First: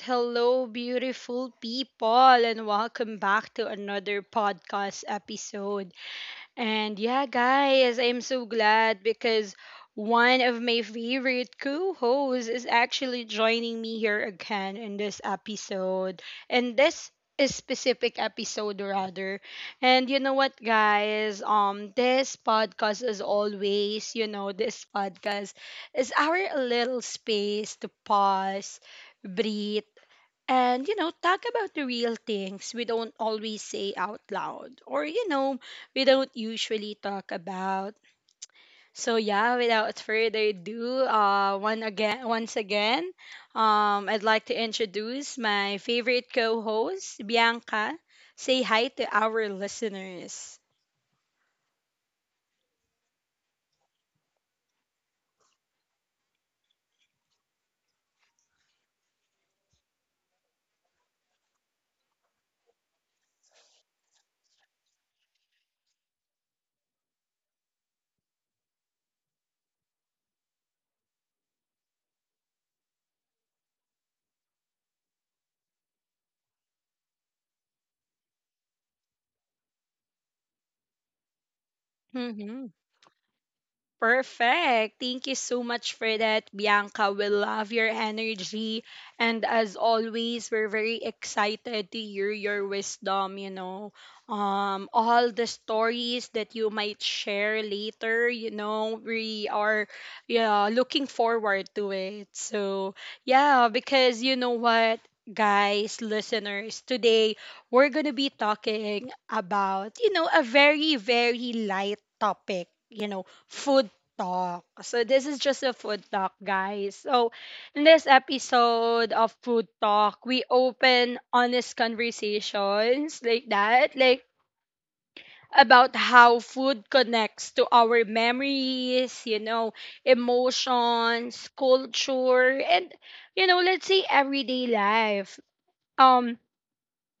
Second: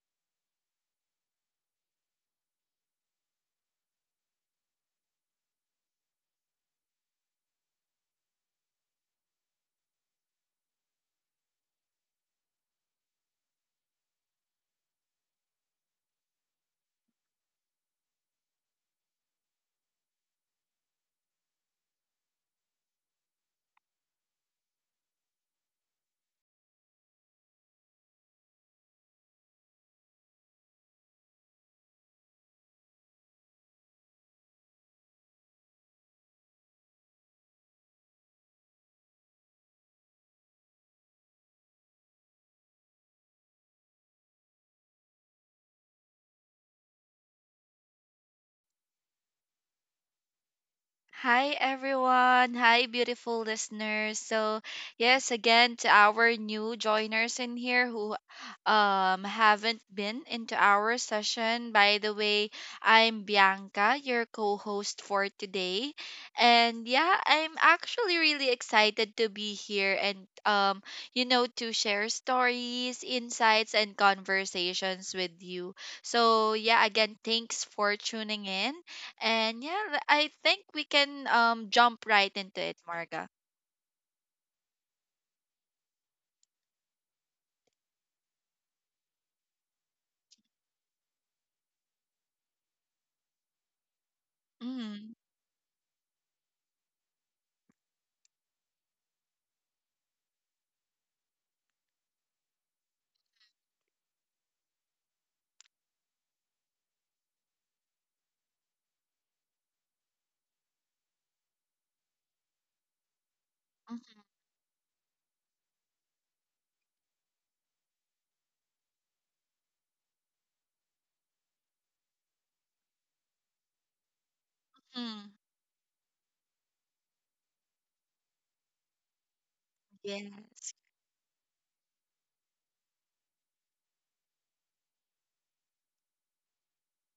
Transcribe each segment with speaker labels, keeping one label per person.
Speaker 1: Hello, beautiful people, and welcome back to another podcast episode. And yeah, guys, I'm so glad because one of my favorite co-hosts is actually joining me here again in this episode. And this is specific episode rather. And you know what, guys? This podcast is always, this podcast is our little space to pause, breathe and, talk about the real things we don't always say out loud or, we don't usually talk about. So, yeah, without further ado, once again, I'd like to introduce my favorite co host, Bianca. Say hi to our listeners.
Speaker 2: Hi everyone. Hi beautiful listeners. So, yes, again to our new joiners in here who haven't been into our session. By the way, I'm Bianca, your co-host for today. And yeah, I'm actually really excited to be here and you know to share stories, insights and conversations with you. So, yeah, again, thanks for tuning in and yeah, I think we can jump right into
Speaker 1: Mm-hmm.
Speaker 2: it, Marga.
Speaker 1: Perfect. Thank you so much for that, Bianca. We love your energy. And as always, we're very excited to hear your wisdom. Um,
Speaker 2: Mm-hmm.
Speaker 1: all the stories that you might share later, we are yeah, looking forward to it. So, yeah, because you know what? Guys, listeners, today we're going to be talking about, a very, very light topic, you know, food
Speaker 2: Mm-hmm.
Speaker 1: talk. So this is just a food talk, guys. So in this episode of food talk, we open honest conversations like that, like
Speaker 2: Mm-hmm.
Speaker 1: about how food connects to our memories,
Speaker 2: Yes.
Speaker 1: emotions, culture, and let's say everyday life. Um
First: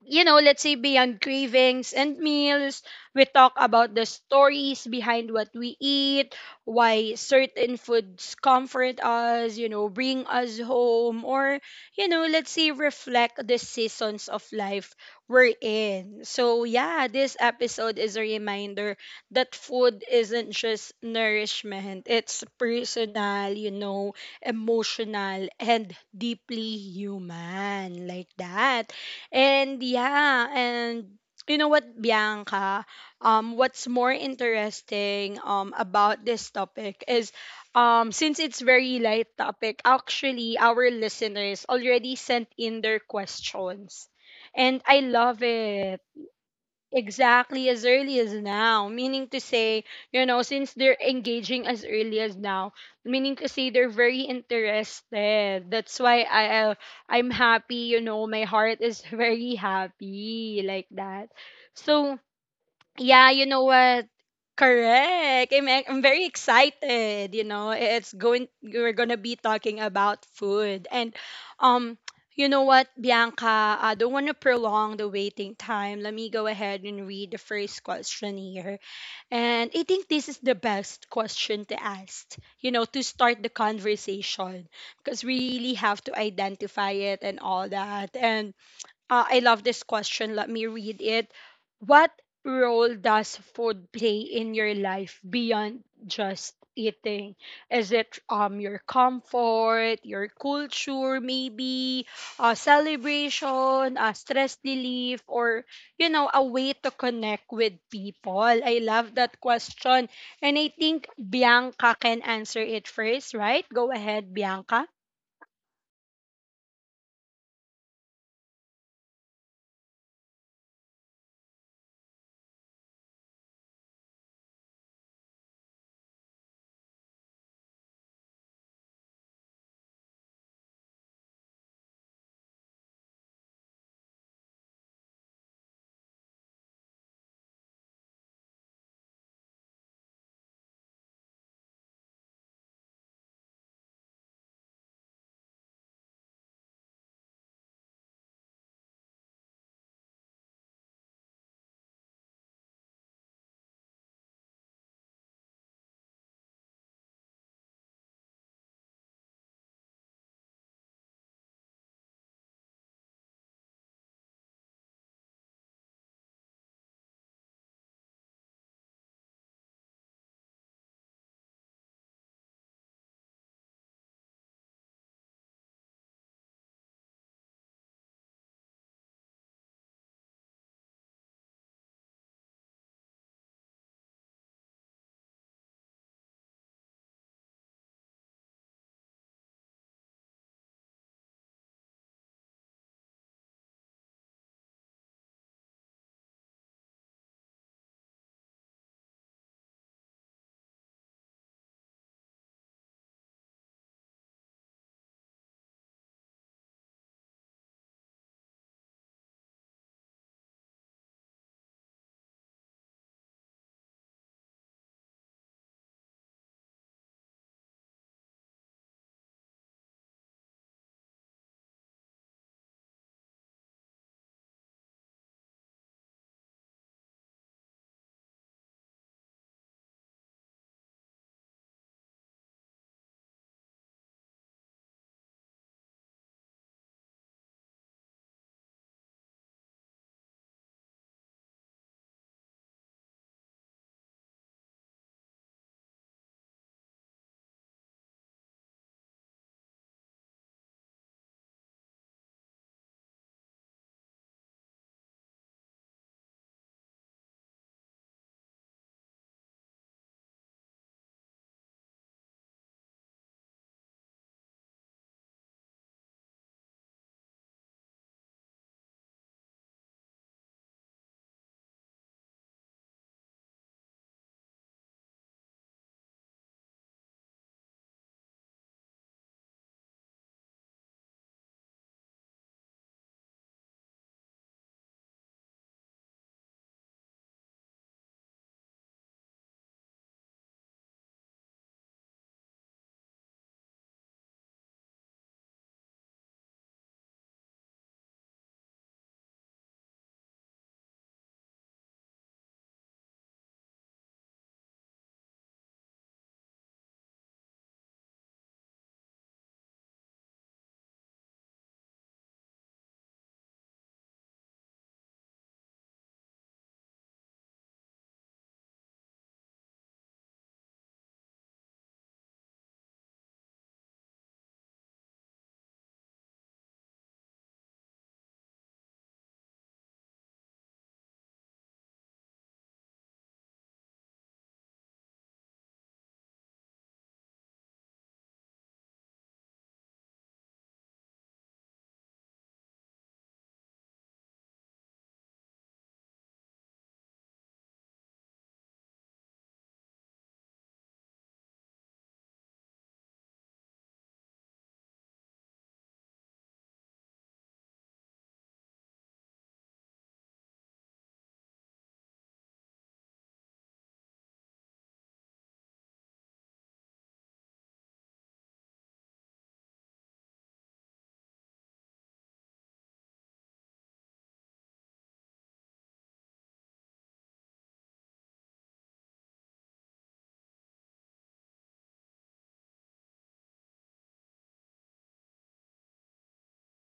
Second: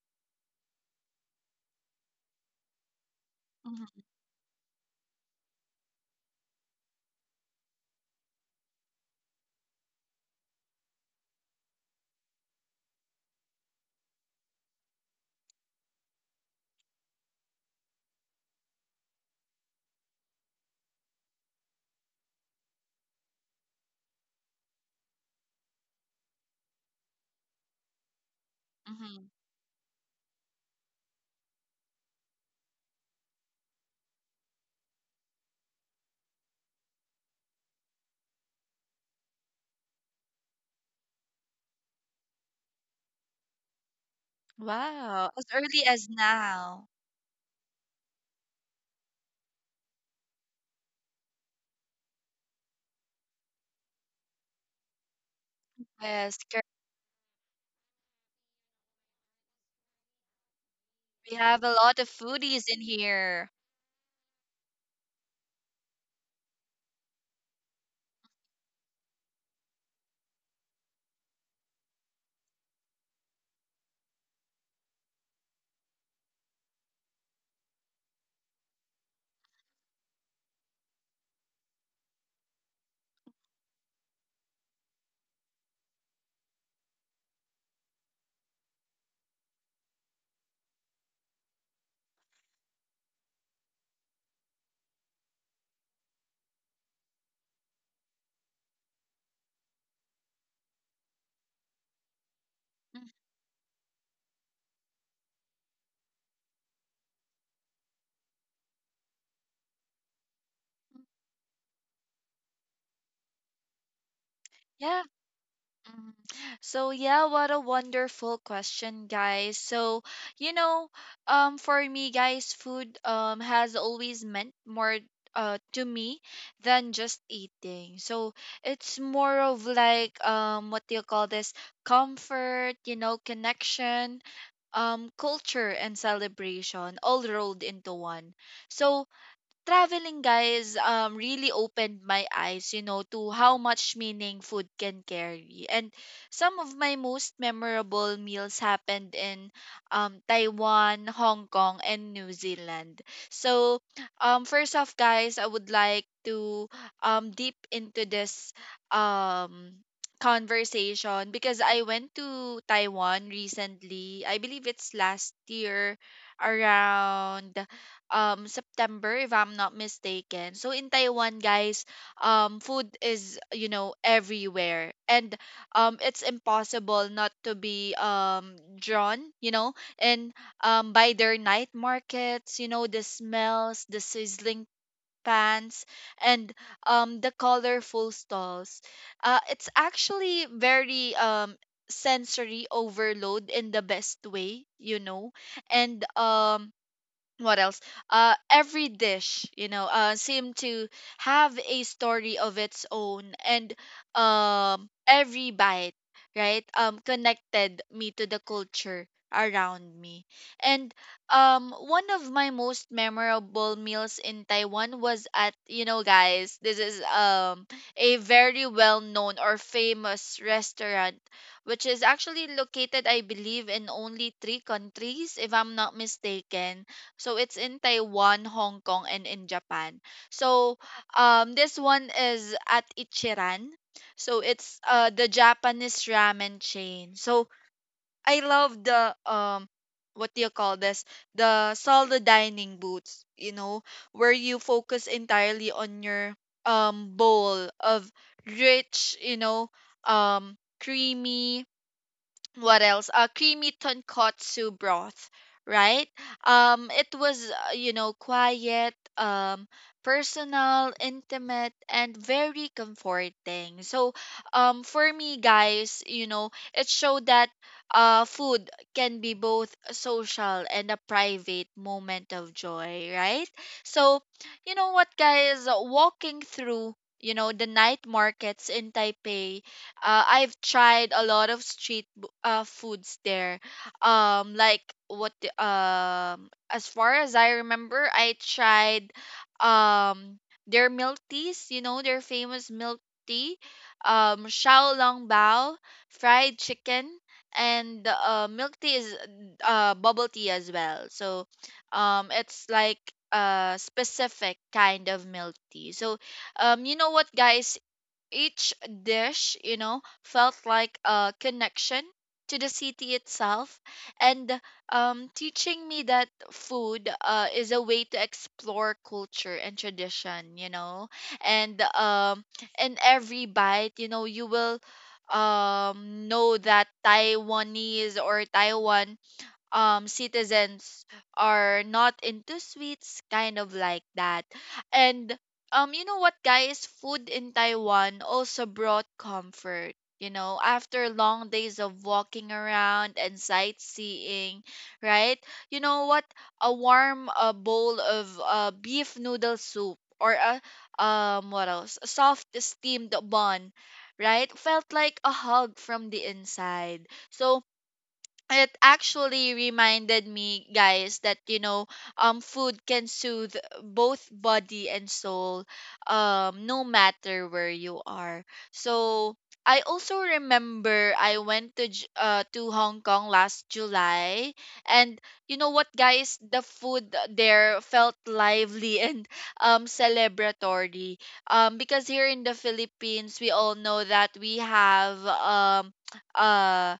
Speaker 1: let's say beyond cravings and meals, we talk about
Speaker 2: Mm-hmm.
Speaker 1: the stories behind what we eat, why certain foods comfort us, bring us home, or, let's say reflect the seasons of life we're in. So, yeah, this episode is a reminder that food isn't just nourishment, it's personal, emotional, and deeply human, like that.
Speaker 2: Mm-hmm.
Speaker 1: And yeah, and you know what, Bianca? What's more interesting about this topic is since it's very light topic, actually our listeners already sent in their questions. And I
Speaker 2: Wow.
Speaker 1: love
Speaker 2: As early
Speaker 1: it.
Speaker 2: as now.
Speaker 1: Exactly, as early as now. Meaning to say, since they're engaging as early as now, meaning to say they're very interested. That's why
Speaker 2: Yes,
Speaker 1: I
Speaker 2: cor-
Speaker 1: uh, I'm happy, my heart is very happy like that.
Speaker 2: we have a lot of
Speaker 1: So
Speaker 2: foodies in
Speaker 1: yeah, you
Speaker 2: here.
Speaker 1: know what? Correct. I'm very excited. You know, it's going. We're gonna be talking about food, and um, you know what, Bianca? I don't want to prolong the waiting time. Let me go ahead and read the first question here, and I think this is the best question to ask. You know, to start the conversation because we really have to identify it and all that, and I love this question. Let me read it. What role does food play in your life beyond just eating? Is it your comfort, your culture, maybe a
Speaker 2: Mhm.
Speaker 1: celebration, a stress relief, or a way to connect with people? I love that question, and I think Bianca can answer it first, right? Go ahead, Bianca.
Speaker 2: Yeah. Mm. So yeah, what a wonderful question, guys. So, you know, for me guys, food has always meant more to me than just eating. So, it's more of like what do you call this? Comfort, you know, connection, culture and celebration all rolled into one. So, traveling guys really opened my eyes you know to how much meaning food can carry and some of my most memorable meals happened in Taiwan, Hong Kong and New Zealand. So first off guys, I would like to deep into this um conversation because I went to Taiwan recently. I believe it's last year around September if I'm not mistaken. So in Taiwan, guys, food is, you know, everywhere and it's impossible not to be drawn, you know, and by their night markets, you know, the smells, the sizzling pans and the colorful stalls. It's actually very sensory overload in the best way, you know. And what else? Every dish, you know, seemed to have a story of its own, and every bite, right, connected me to the culture around me. And one of my most memorable meals in Taiwan was at, you know, guys, this is a very well known or famous restaurant, which is actually located, I believe, in only three countries, if I'm not mistaken, so it's in Taiwan, Hong Kong, and in Japan. So this one is at Ichiran. So it's the Japanese ramen chain. So I love the what do you call this? The solo dining booths. You know, where you focus entirely on your bowl of rich, you know, creamy, what else? Creamy tonkotsu broth, right? It was you know, quiet, personal, intimate, and very comforting. So, for me, guys, you know, it showed that food can be both social and a private moment of joy, right? So, you know what, guys, walking through, you know, the night markets in Taipei. I've tried a lot of street foods there. Like as far as I remember, I tried um their milk teas, you know, their famous milk tea, Xiaolong Bao, fried chicken, and milk tea is bubble tea as well. So it's like a specific kind of milk tea. So you know what guys, each dish, you know, felt like a connection to the city itself, and teaching me that food is a way to explore culture and tradition, you know. And in every bite, you know, you will know that Taiwanese or Taiwan citizens are not into sweets kind of like that, and you know what guys, food in Taiwan also brought comfort, you know, after long days of walking around and sightseeing, right? You know what, a warm, a bowl of beef noodle soup or a what else, a soft steamed bun, right, felt like a hug from the inside. So it actually reminded me guys that you know food can soothe both body and soul, no matter where you are. So I also remember I went to to Hong Kong last July, and you know what guys, the food there felt lively and celebratory, because here in the Philippines we all know that we have uh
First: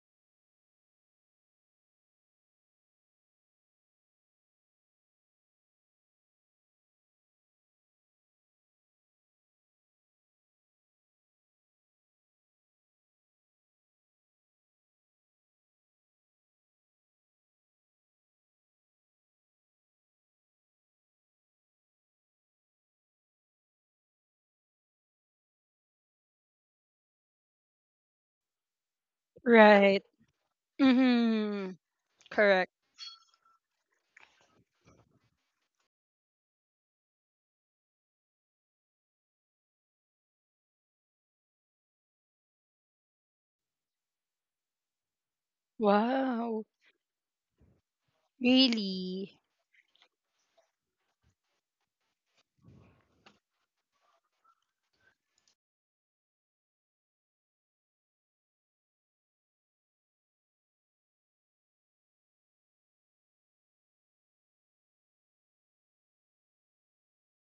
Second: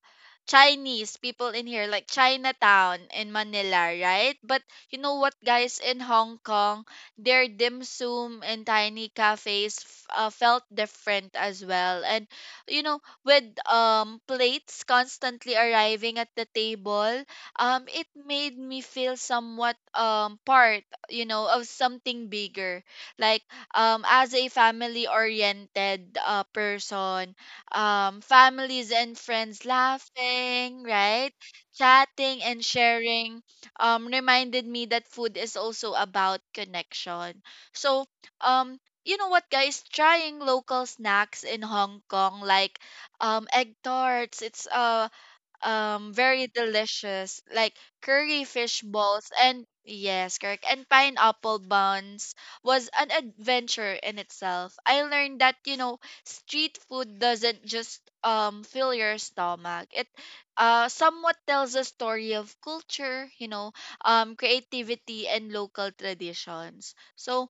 Speaker 2: Chinese people in here, like Chinatown in Manila, right? But you know what, guys, in Hong Kong, their dim sum and tiny cafes felt different as well. And you know, with plates constantly arriving at the table, it made me feel somewhat part, you know, of something bigger. Like as a family-oriented person, families and friends
Speaker 1: Right.
Speaker 2: laughing, right?
Speaker 1: Mm-hmm.
Speaker 2: Chatting and
Speaker 1: Correct.
Speaker 2: sharing, reminded me that food is also about connection. So, um, you know what, guys? Trying local snacks in Hong Kong like egg tarts. It's very
Speaker 1: Wow.
Speaker 2: delicious, like curry fish balls
Speaker 1: Really?
Speaker 2: and, yes, correct, and pineapple buns, was an adventure in itself. I learned that you know, street food doesn't just fill your stomach, it somewhat tells a story of culture, you know, creativity and local traditions. So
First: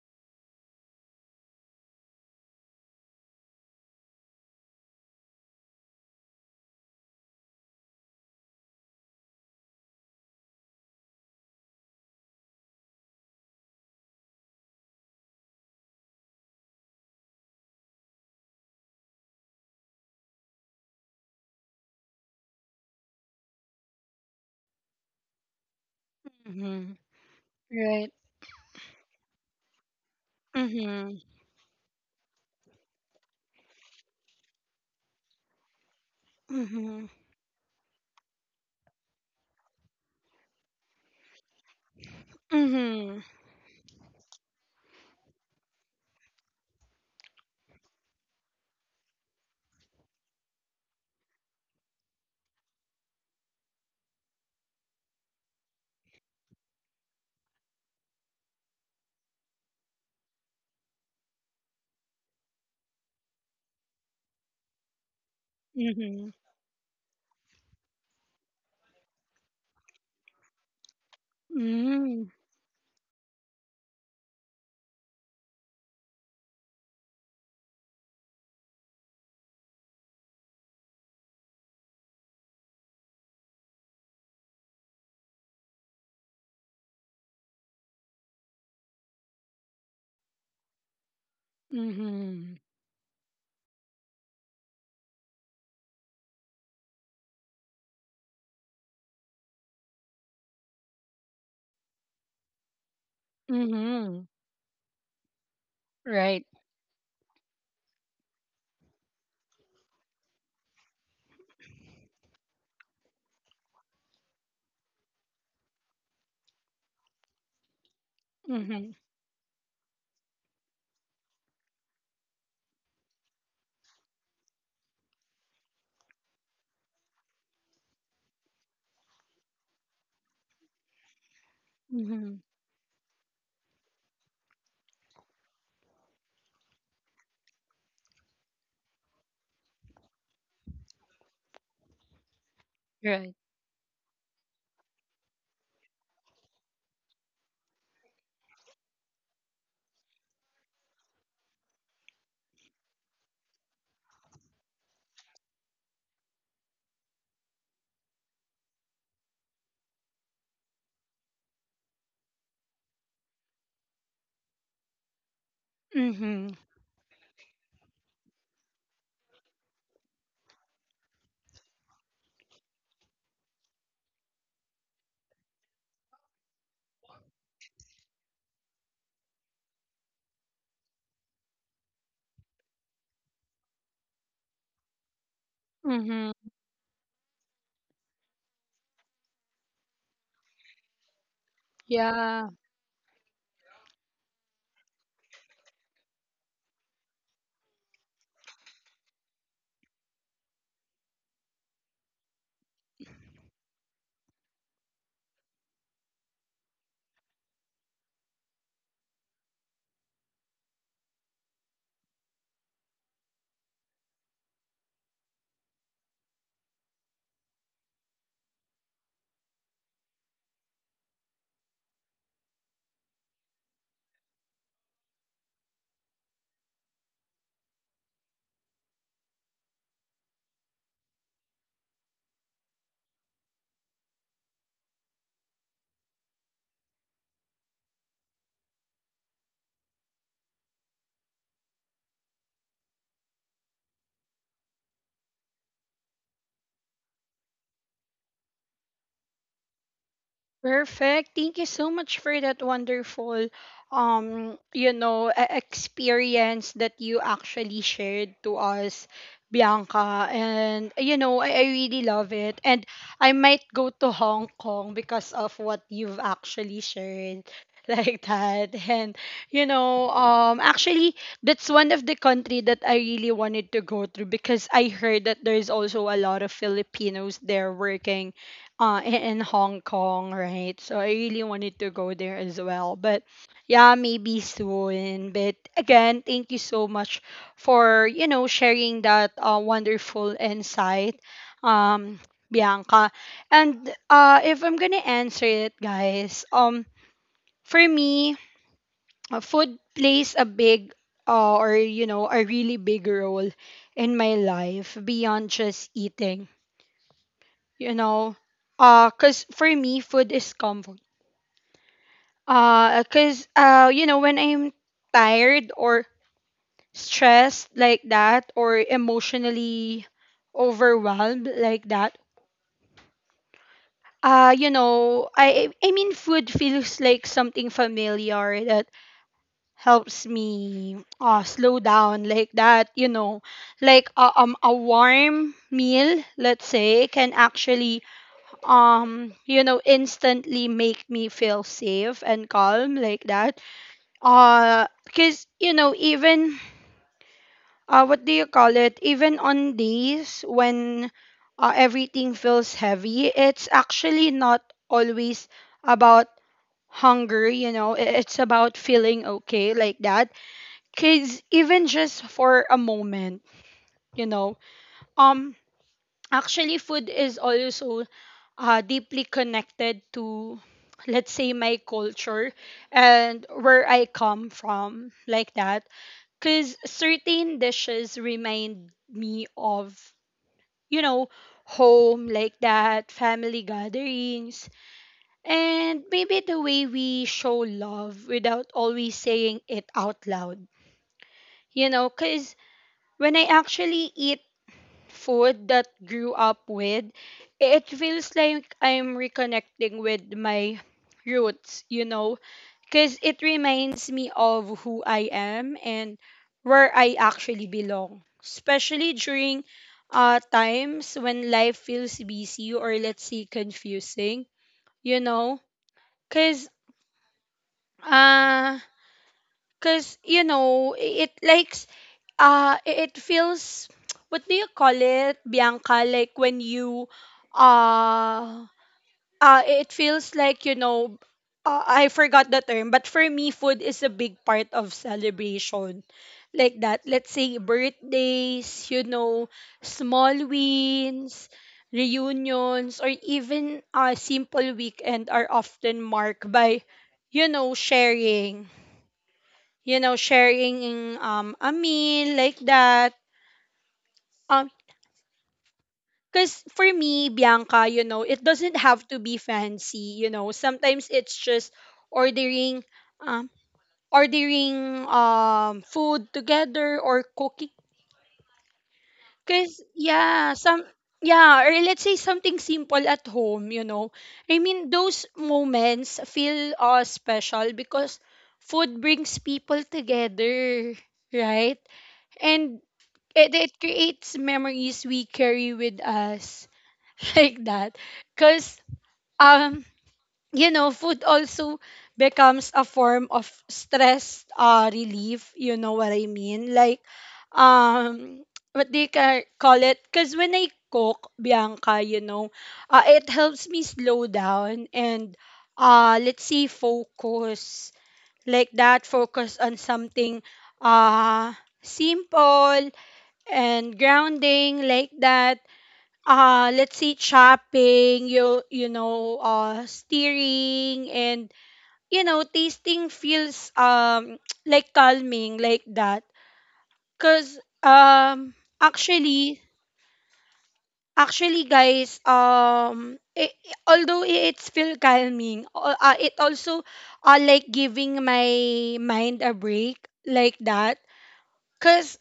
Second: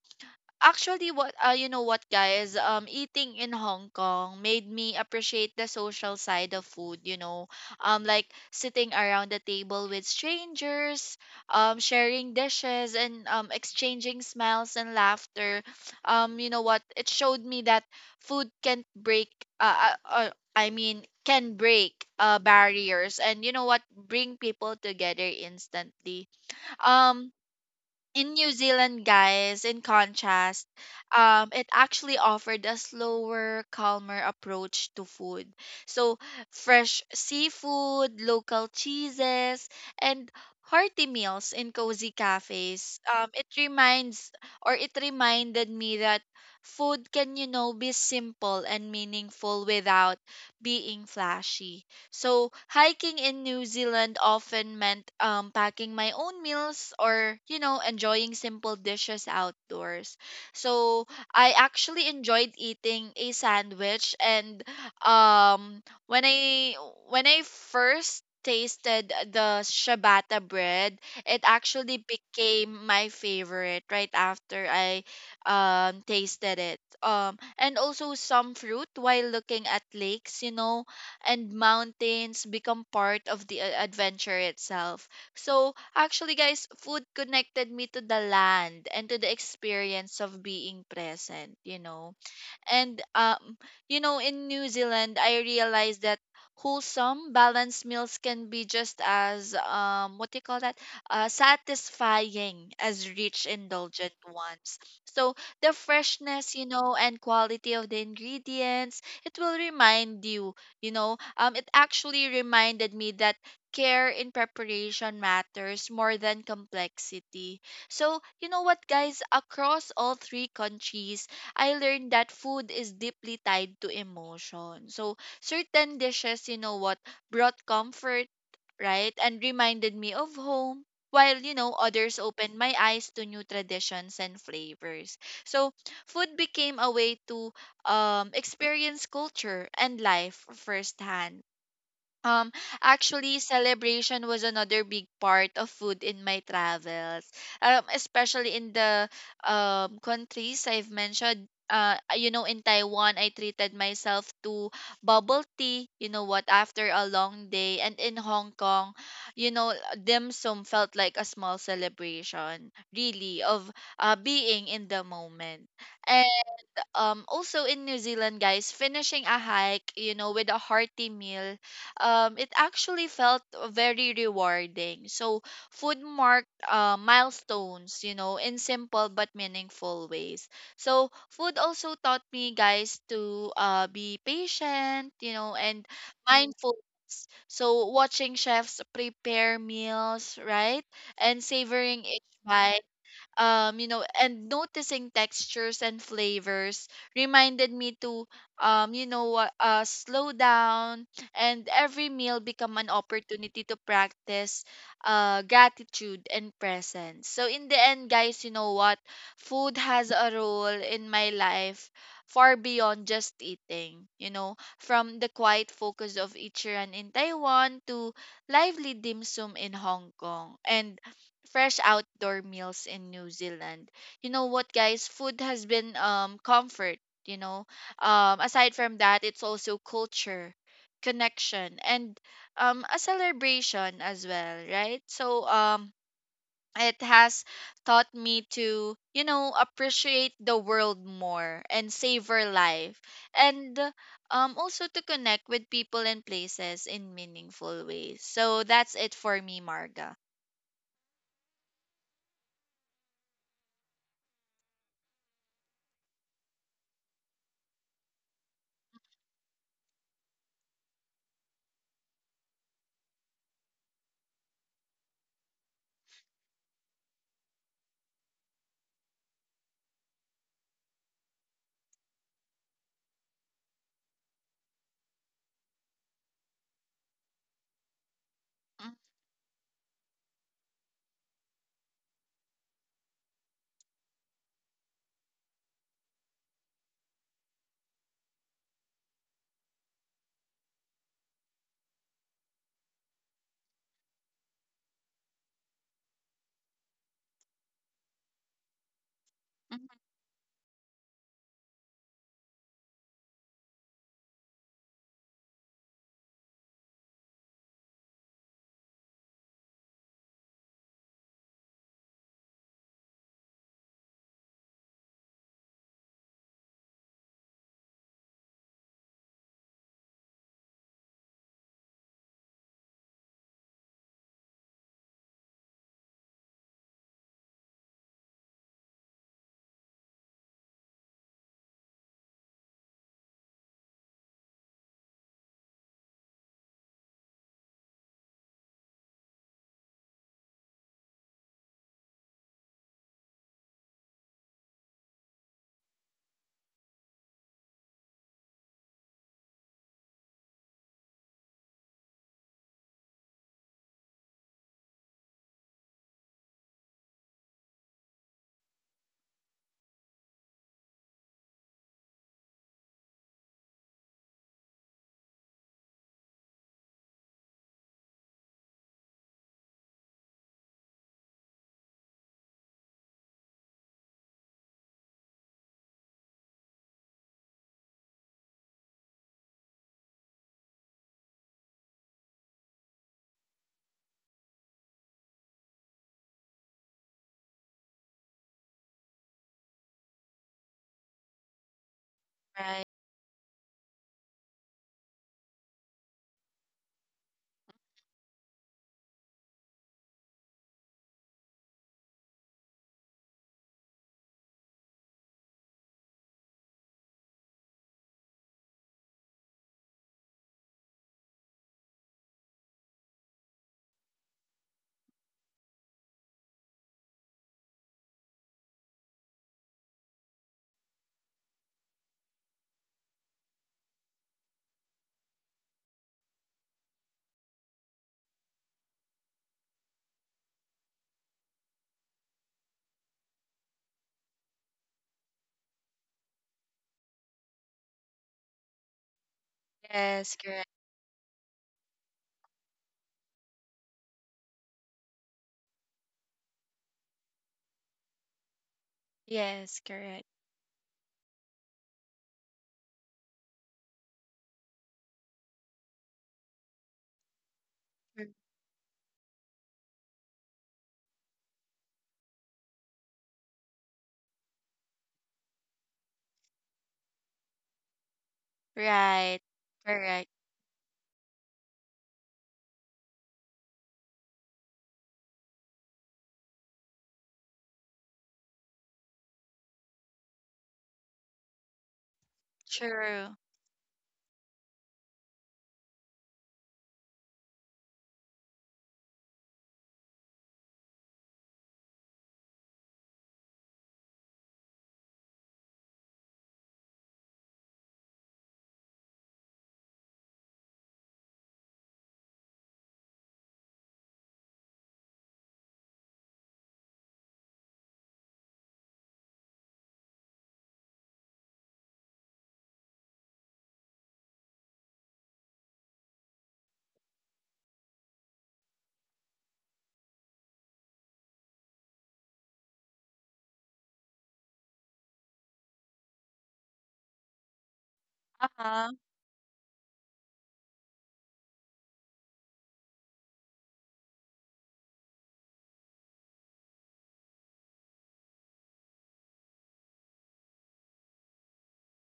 Speaker 2: actually, what you know what guys, eating in Hong Kong made me appreciate the social side of food, you know. Like sitting around the table with strangers, sharing dishes and exchanging smiles and laughter. You know what, it showed me that food can't break uh, uh, uh I mean can break barriers and, you know what, bring people together instantly.
Speaker 1: Mhm.
Speaker 2: Um
Speaker 1: Right.
Speaker 2: in New Zealand, guys, in contrast,
Speaker 1: Mhm.
Speaker 2: it actually offered a slower, calmer approach to food. So, fresh
Speaker 1: Mhm.
Speaker 2: seafood, local cheeses, and hearty meals in cozy cafes.
Speaker 1: Mhm.
Speaker 2: It reminds or it reminded me that food can, you know, be simple and meaningful without being flashy. So hiking in New Zealand often meant packing my own meals or, you know, enjoying simple dishes outdoors. So I actually enjoyed eating a sandwich, and um when
Speaker 1: Mhm.
Speaker 2: I when I first tasted the ciabatta bread, it actually
Speaker 1: Mhm.
Speaker 2: became my favorite right after I tasted it. Um, and also some fruit while looking at lakes, you know, and mountains, become part of the adventure itself. So, actually, guys, food connected me to the land and to the experience of being present, you know,
Speaker 1: Mhm.
Speaker 2: and you know, in New Zealand, I realized that wholesome, balanced meals can be just as what do you call that? Satisfying as rich, indulgent
Speaker 1: Mhm.
Speaker 2: ones. So the
Speaker 1: Right.
Speaker 2: freshness, you know, and quality of the ingredients, it will remind you, you know, it actually reminded me that care in preparation matters more than complexity. So, you know what,
Speaker 1: Mhm.
Speaker 2: guys, across all three countries, I learned that food is deeply tied to emotion. So certain dishes, you know what, brought comfort, right, and reminded me of home. While, you know, others
Speaker 1: Mhm.
Speaker 2: opened my eyes to new traditions and flavors. So food became a way to experience culture and life firsthand. um,
Speaker 1: Right.
Speaker 2: Actually, celebration was another big part of food in my travels. Especially in the countries I've mentioned. You know, in Taiwan, I treated myself to bubble tea, you know what, after a long day, and in Hong Kong, you know, dim sum felt like a small celebration, really, of being in the moment.
Speaker 1: Mhm.
Speaker 2: Also in New Zealand guys, finishing a hike, you know, with a hearty meal, it actually felt very rewarding. So food marked milestones, you know, in simple but meaningful ways. So food also taught me guys to be patient, you know, and
Speaker 1: Mhm.
Speaker 2: mindful. So watching chefs prepare meals, right, and savoring each
Speaker 1: Yeah.
Speaker 2: bite, you know, and noticing textures and flavors, reminded me to you know what, slow down, and every meal become an opportunity to practice gratitude and presence. So in the end guys, you know what, food has a role in my life far beyond just eating, you know, from the quiet focus of Ichiran in Taiwan to lively dim sum in Hong Kong and fresh outdoor meals in New Zealand. You know what, guys? Food has been comfort. You know, aside from that, it's also culture, connection, and a celebration as well, right? So it has taught me to you know appreciate the world more and savor life, and also to connect with people and places in meaningful ways. So that's it for me, Marga.
Speaker 1: Perfect. Thank you so much for that wonderful you know experience that you actually shared to us Bianca and you know I really love it and I might go to Hong Kong because of what you've actually shared like that and actually that's one of the country that I really wanted to go through because I heard that there's also a lot of Filipinos there working
Speaker 2: Mm.
Speaker 1: in Hong Kong, right? So I really wanted to go there as well. But yeah, maybe soon. But again, thank you so much for, sharing that wonderful insight, um, Bianca. And if I'm gonna answer it, guys, for me, food plays a big or you know a really big role in my life beyond just eating you know uh cuz for me food is comfort cuz you know when I'm tired or stressed like that or emotionally overwhelmed like that you know I mean food feels like something familiar that helps me slow down like that you know like a warm meal let's say can actually you know instantly make me feel safe and calm like that because you know even what do you call it even on days when everything feels heavy it's actually not always about hunger you know it's about feeling okay like that because even just for a moment you know um actually food is also deeply connected to let's say my culture and where I come from like that because certain dishes remind me of you know home like that family gatherings and maybe the way we show love without always saying it out loud you know because
Speaker 2: Mhm.
Speaker 1: when I actually eat food that grew up with, it feels like I'm reconnecting with my roots, you know, because it reminds me of who I am and where I actually belong, especially during times when life feels busy or let's say confusing, you know, because uh, Cause you know, it likes it feels what do you call it, Bianca? Like when you uh it feels like, you know, I forgot the term, but for me food is a big part of celebration. Like that. Let's say birthdays, you know,
Speaker 2: Yes,
Speaker 1: small
Speaker 2: correct.
Speaker 1: wins, reunions, or even a simple weekend are often marked by, you know, sharing
Speaker 2: Yes,
Speaker 1: you know,
Speaker 2: correct.
Speaker 1: sharing a meal like that. Um, because for me, Bianca, you know, it
Speaker 2: True.
Speaker 1: doesn't have to be fancy. You know, sometimes it's just ordering, um, ordering food together or cooking.
Speaker 2: Right.
Speaker 1: Cause
Speaker 2: Correct.
Speaker 1: yeah, some yeah, or let's say something simple at home. You know, I mean those moments feel special because food brings people together, right? And
Speaker 2: True.
Speaker 1: it creates memories we carry with us like that because um you know food also becomes a form of stress relief you know what I mean like um what they call it because when I cook bianca you know it helps me slow down and let's say focus like that focus on something uh simple and grounding like that. Let's see, chopping, you know, steering, and you know, tasting feels like calming like that. Cause um
Speaker 2: Uh-huh.
Speaker 1: actually actually guys um it, although it's feel calming, it also like giving my mind a break like that. Cause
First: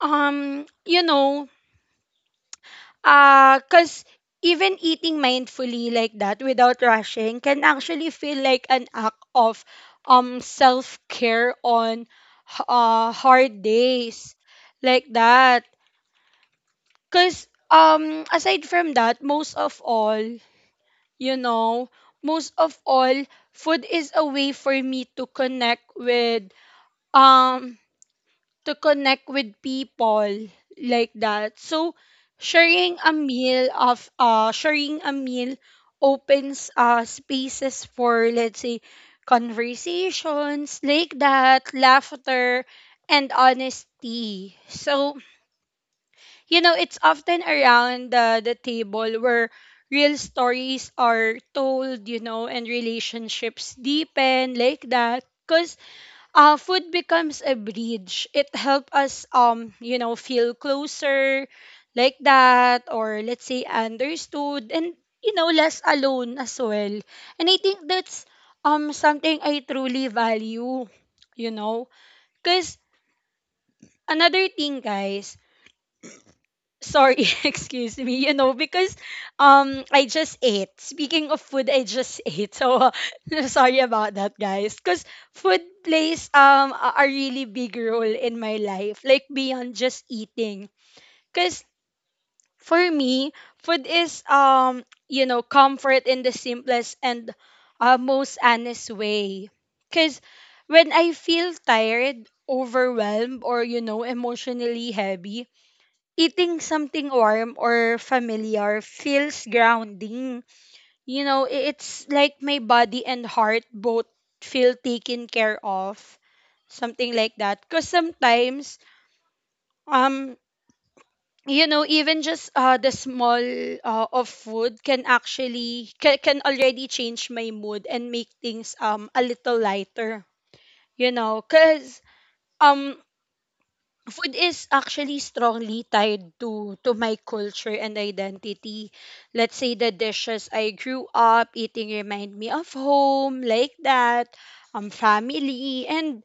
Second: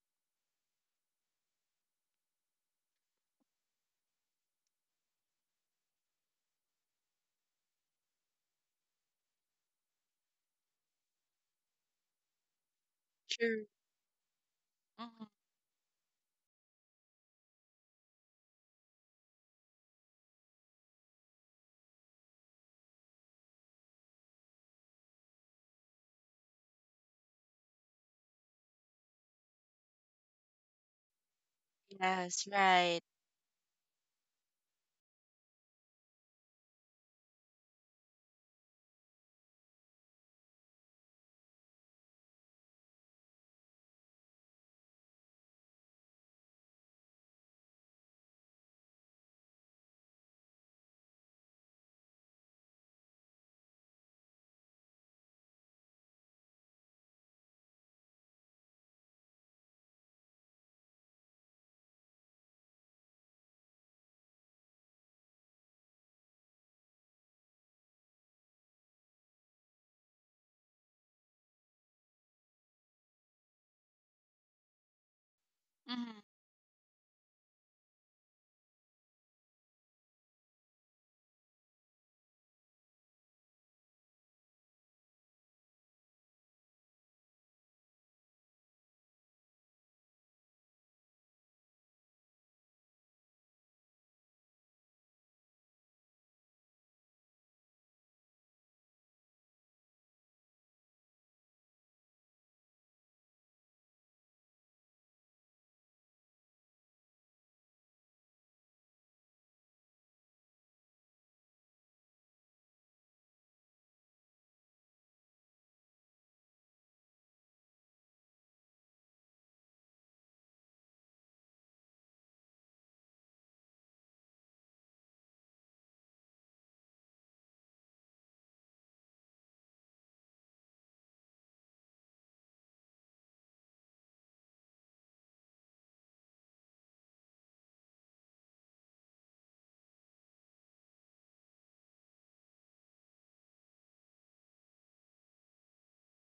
Speaker 1: you know cause even eating mindfully like that without rushing can actually feel like an act of self care on
Speaker 2: True.
Speaker 1: hard days like
Speaker 2: Hmm.
Speaker 1: that. Cause aside from that, you know, most of all, food is a way for me to um connect with people like that. So
Speaker 2: Yes, right.
Speaker 1: sharing a meal opens spaces for let's say conversations like that, laughter and honesty. So, you know, it's often around the table where real stories are told, you know, and relationships deepen like that. Cause food becomes a bridge. It helps us, you know, feel closer like that, or let's say understood, and you know, less alone as well. And I think that's something I truly value, you know, because another thing, guys,
Speaker 2: Hmm.
Speaker 1: sorry, excuse me, you know, because I just ate. Speaking of food, I just ate. So sorry about that, guys. Cuz food plays a really big role in my life, like beyond just eating. Cuz for me, food is you know, comfort in the simplest and most honest way. Cuz when I feel tired, overwhelmed or you know, emotionally heavy, eating something warm or familiar feels grounding. You know, it's like my body and heart both feel taken care of. Something like that. Because sometimes, um, you know, even just the small of food can actually can already change my mood and make things a little lighter. You know, cause um food is actually strongly tied to my culture and identity. Let's say the dishes I grew up eating remind me of home, like that, family, and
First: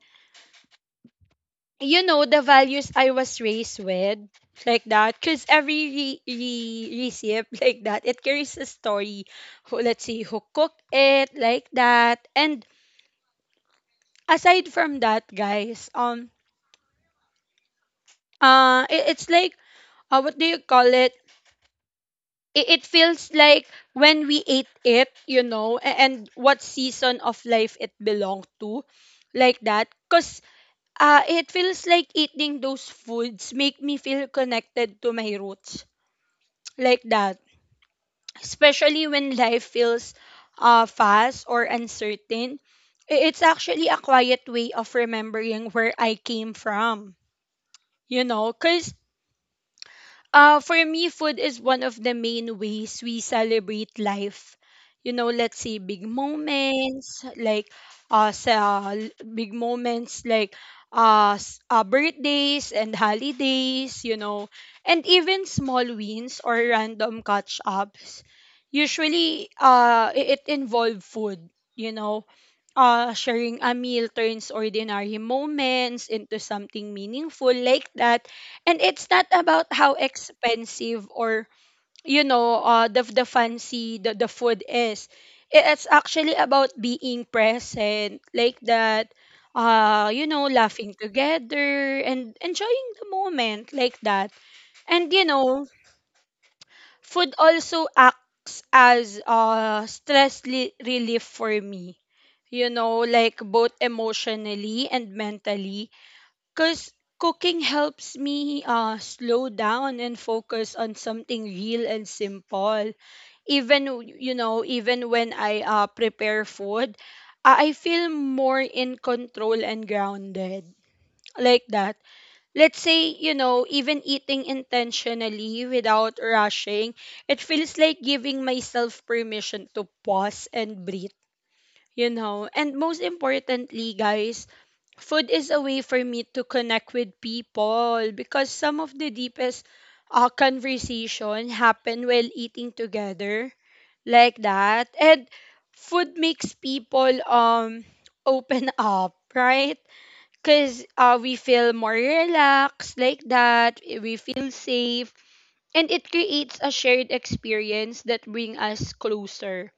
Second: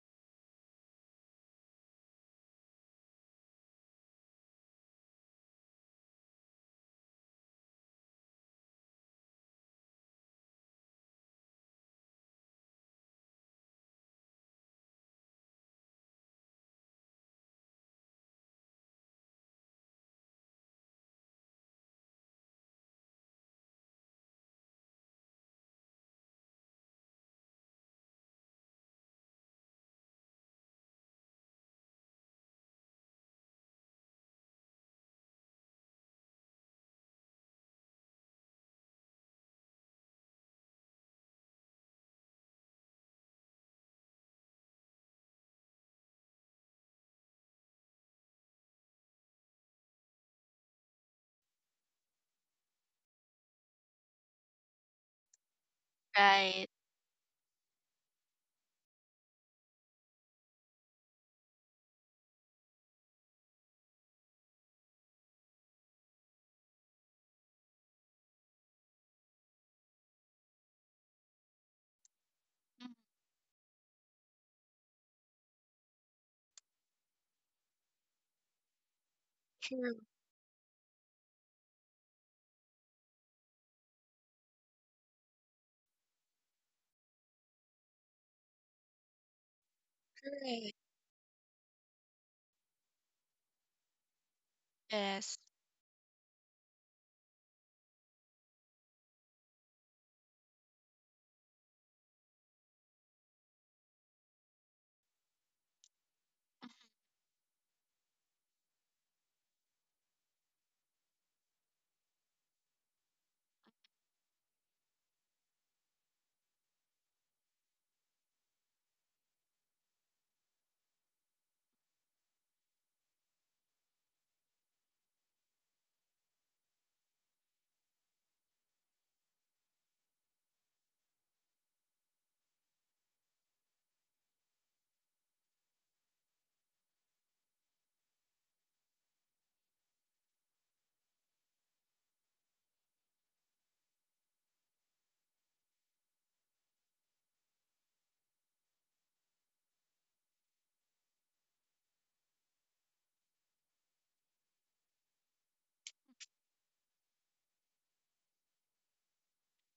Speaker 1: you know the values I was raised with, like that. Cause every recipe like that, it carries a story. Who, let's see who cooked it, like that. And aside from that, guys, it's like what do you call it? It feels like when we ate it, you know, and what season of life it belonged to, like that. Because it feels like eating those foods make me feel connected to my roots, like that. Especially when life feels fast or uncertain. It's actually a quiet way of remembering where I came from, you know, because for me, food is one of the main ways we celebrate life. You know, let's say big
Speaker 2: Right.
Speaker 1: moments like big moments like birthdays and holidays, you know, and even small wins or random catch ups. Usually, it involve food. You know,
Speaker 2: Mhm.
Speaker 1: sharing a meal turns ordinary moments into something meaningful like that. And it's not about how
Speaker 2: True.
Speaker 1: expensive or, you know, the fancy the food is. It's actually about being present like that. You know,
Speaker 2: Correct.
Speaker 1: laughing together and enjoying the moment like that. And you
Speaker 2: Yes.
Speaker 1: know, food also acts as stress relief for me. You know, like both emotionally and mentally. Because cooking helps me slow down and focus on something real and simple. You know, even when I prepare food, I feel more in control and grounded. Like that, let's say, you know, even eating intentionally without rushing, it feels like giving myself permission to pause and breathe, you know. And most importantly, guys, food is a way for me to connect with people because some of the deepest conversation happen while eating together like that. And food makes people open up, right? Because we feel more relaxed like that, we feel safe, and it creates a shared experience that bring us closer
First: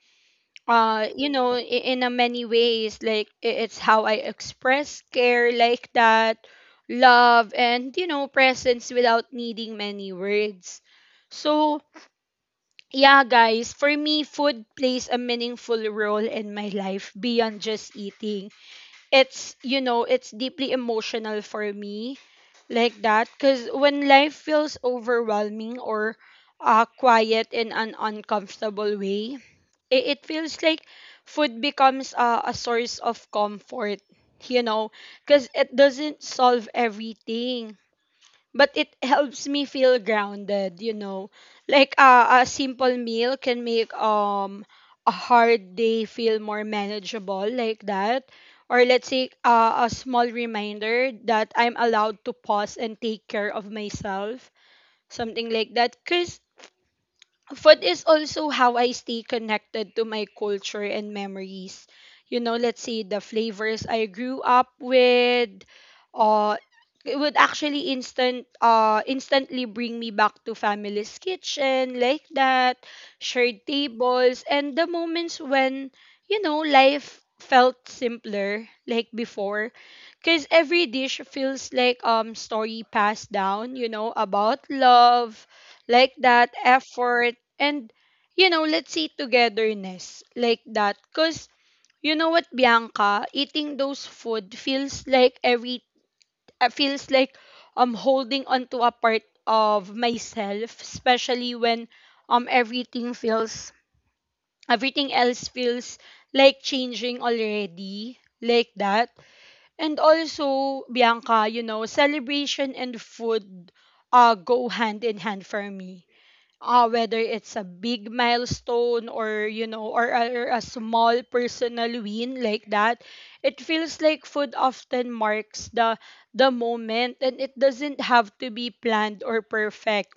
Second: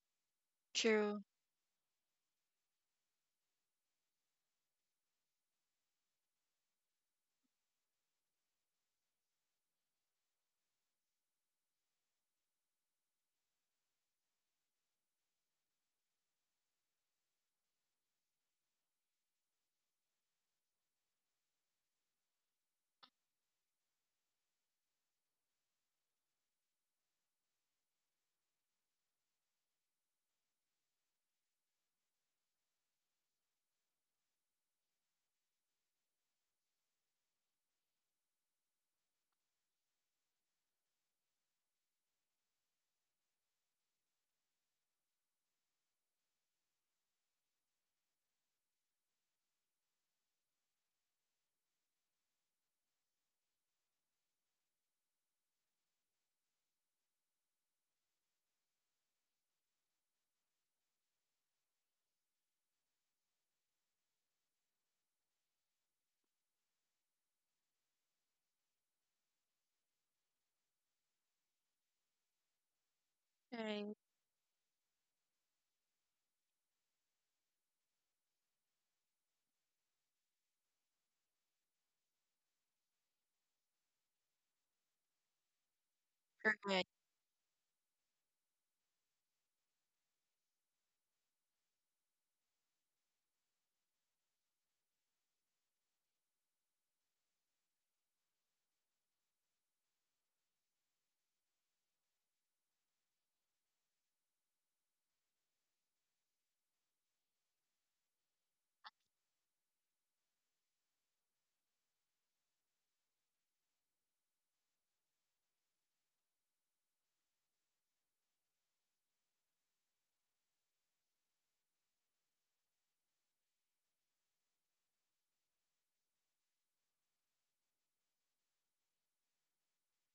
Speaker 2: True.
Speaker 1: in a many ways, like it's how I express care like that, love and you know presence without needing many words. So yeah guys, for me food plays a meaningful role in my life beyond just eating. It's you know it's deeply emotional for me like that, because when life feels overwhelming or quiet in an uncomfortable way, it feels like food becomes a source of comfort, you know, because it doesn't solve everything but it helps me feel grounded, you know. Like a simple meal can make a hard day feel more manageable like that, or let's say a small reminder that I'm allowed to pause and take care of myself, something like that. Because food is also how I stay connected to my culture and memories. You know, let's say the flavors I grew up with, uh, it would actually instantly bring me back to family's kitchen like that, shared
Speaker 2: Right.
Speaker 1: tables and the moments when you know life felt simpler like before, because every dish feels like story passed down, you know, about love like that,
Speaker 2: Correct.
Speaker 1: effort, and, you know, let's see togetherness like that. Because, you know what, Bianca, eating those food feels like feels like I'm holding onto a part of myself, especially when um everything feels, everything else feels like changing already, like that. And also, Bianca, you know, celebration and food go hand in hand for me, whether it's a big milestone or you know or a small personal win like that. It feels like food often marks the moment, and it doesn't have to be planned or perfect,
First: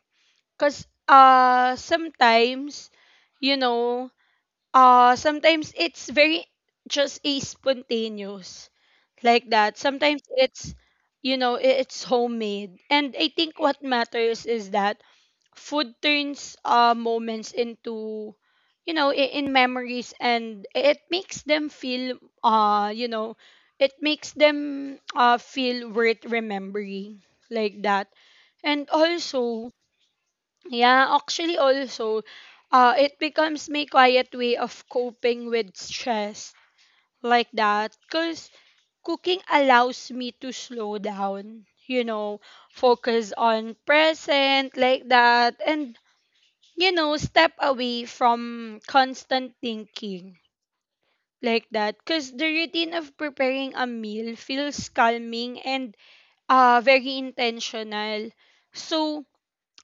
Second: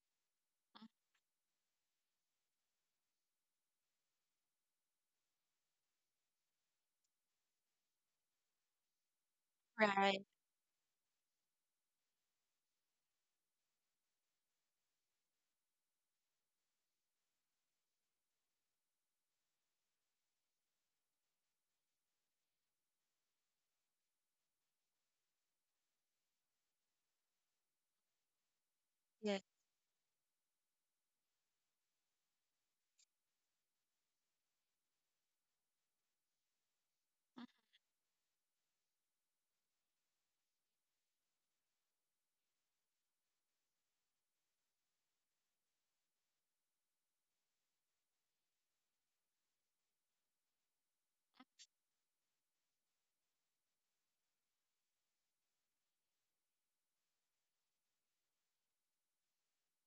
Speaker 1: because sometimes you know sometimes it's very just a spontaneous like that, sometimes
Speaker 2: Right.
Speaker 1: it's homemade, and I think what matters is that food turns moments into in memories, and it makes them feel uh you know it makes them feel worth remembering like that. And
Speaker 2: Yes.
Speaker 1: also, yeah, actually also it becomes my quiet way of coping with stress
Speaker 2: Mhm.
Speaker 1: like that, because cooking allows me to slow down, you know, focus on present like that, and you know, step away from constant thinking like that. Because the routine of preparing a meal feels calming and very intentional. So,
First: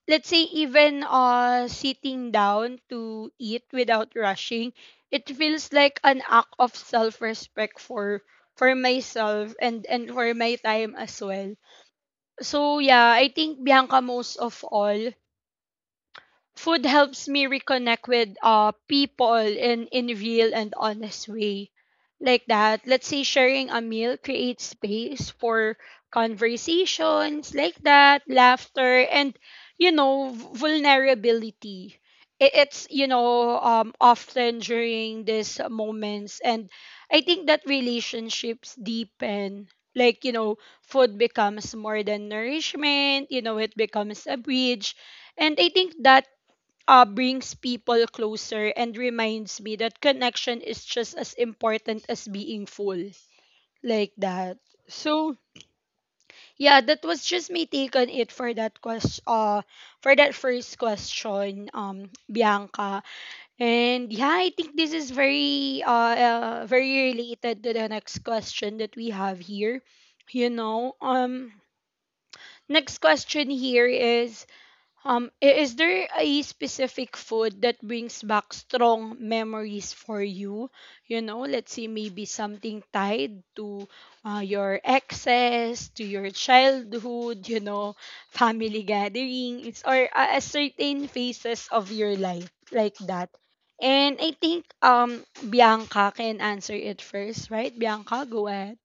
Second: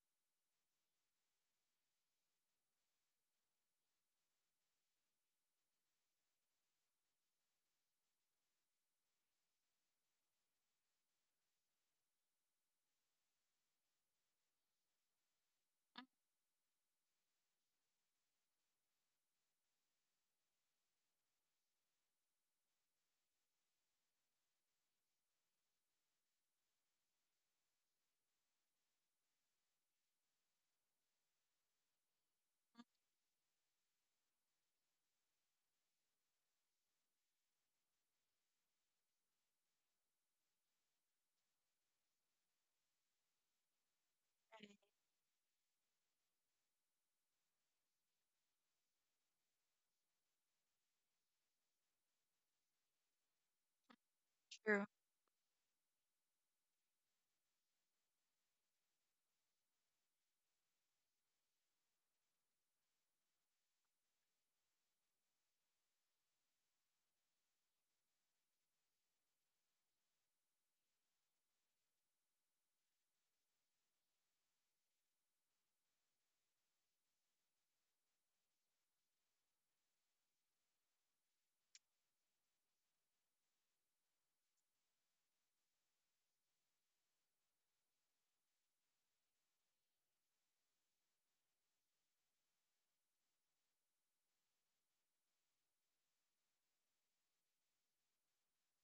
Speaker 1: let's say even sitting down to eat without rushing, it feels like an act of self-respect for myself and for my time as well. So yeah, I think, Bianca, most of all food helps me reconnect with people in real and honest way like that. Let's say sharing a meal creates space for conversations like that, laughter, and you know vulnerability. It's you know often during these moments, and I think that relationships deepen, like you know food becomes more than nourishment, you know it becomes a bridge, and I think that brings people closer and reminds me that connection is just as important as being full like that.
Speaker 2: True.
Speaker 1: So yeah, that was just me take on it for that question, for that first question, Bianca. And yeah, I think this is very very related to the next question that we have here, you know. Next question here is, is there a specific food that brings back strong memories for you? You know, let's say maybe something tied to your exes, to your childhood, you know, family gatherings, or a certain phases of your life like that. And I think Bianca can answer it first, right? Bianca, go ahead.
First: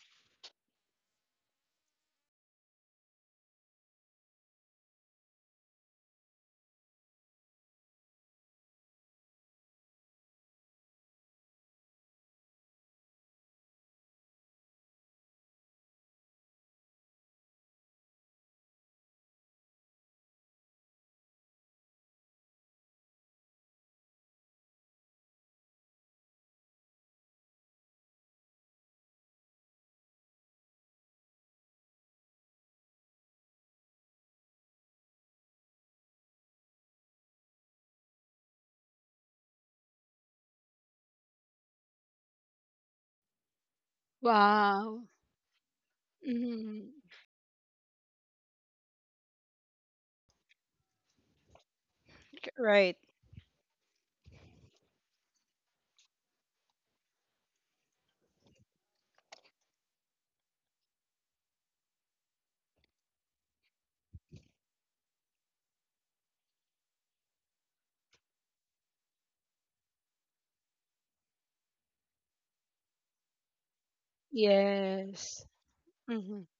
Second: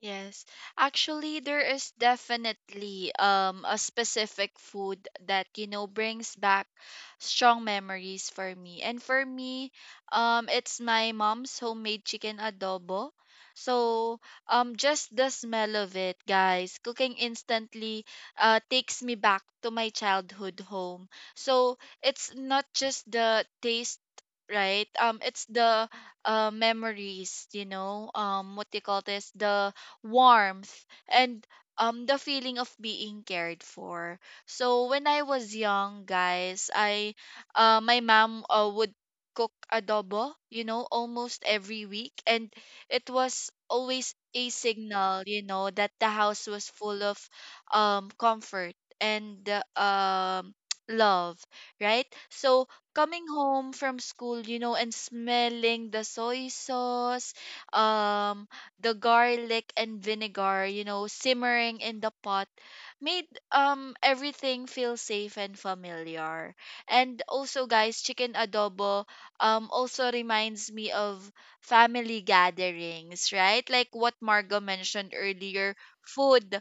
Speaker 2: Yes. Actually, there is definitely a specific food that, you know, brings back strong memories for me. And for me, it's my mom's homemade chicken adobo. So, just the smell of it, guys, cooking, instantly takes me back to my childhood home. So, it's not just the taste, right, it's the memories, you know, what do you call this, the warmth and the feeling of being cared for. So when I was young, guys, I my mom would cook adobo, you know, almost every week, and it was always a
Speaker 1: Wow.
Speaker 2: signal, you know, that the house was
Speaker 1: Mhm.
Speaker 2: full of comfort and love, right? So
Speaker 1: Right.
Speaker 2: coming home from school, you know, and smelling the soy sauce, um the garlic and vinegar, you know, simmering in the pot made everything feel safe and familiar. And also, guys, chicken adobo also reminds me of family gatherings, right? Like what Margo mentioned
Speaker 1: Yes.
Speaker 2: earlier,
Speaker 1: Mm-hmm.
Speaker 2: food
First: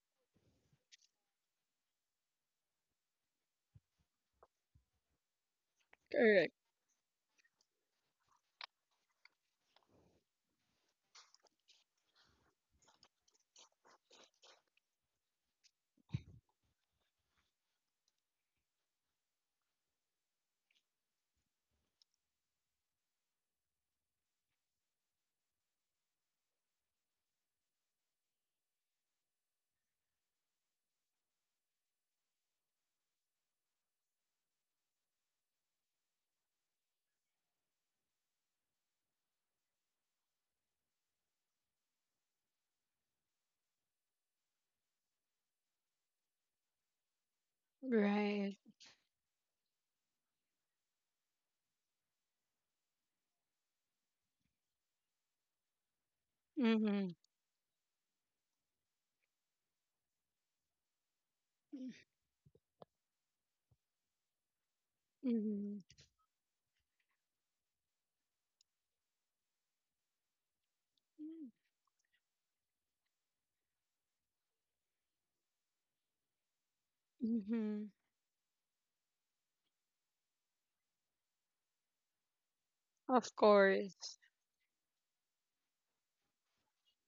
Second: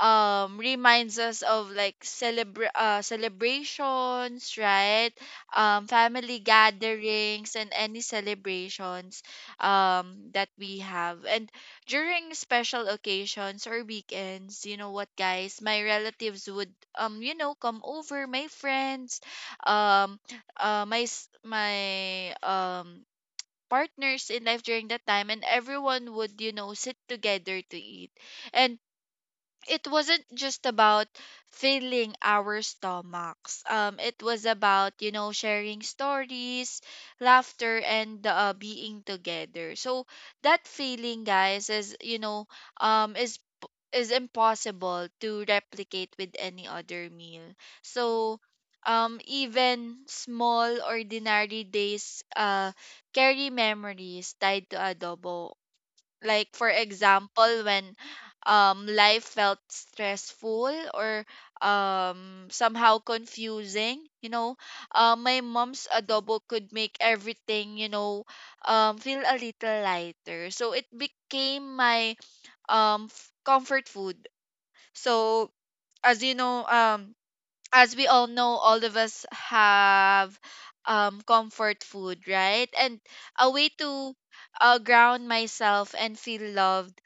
Speaker 2: reminds us of like celebrations, right? Family gatherings and any celebrations that we have, and during special occasions or weekends, you know what, guys, my relatives would, you know, come over, my friends, um, my s- my partners in life during that time, and everyone would, you know, sit together to eat, and it wasn't just about filling our stomachs. It was about, you know, sharing stories, laughter, and being together. So that feeling, guys, is, you know, um is p- is impossible to replicate with any other meal. So
Speaker 1: Right.
Speaker 2: even small ordinary days carry memories tied to adobo, like for
Speaker 1: Mm-hmm.
Speaker 2: example, when life felt stressful or somehow confusing, you know, my
Speaker 1: Mm-hmm.
Speaker 2: mom's adobo could make everything, you know, feel a little lighter. So it became my comfort food. So as you know,
Speaker 1: Mm-hmm.
Speaker 2: as we all know, all of us have comfort food, right? And
Speaker 1: Of
Speaker 2: a way to
Speaker 1: course.
Speaker 2: ground myself and feel loved,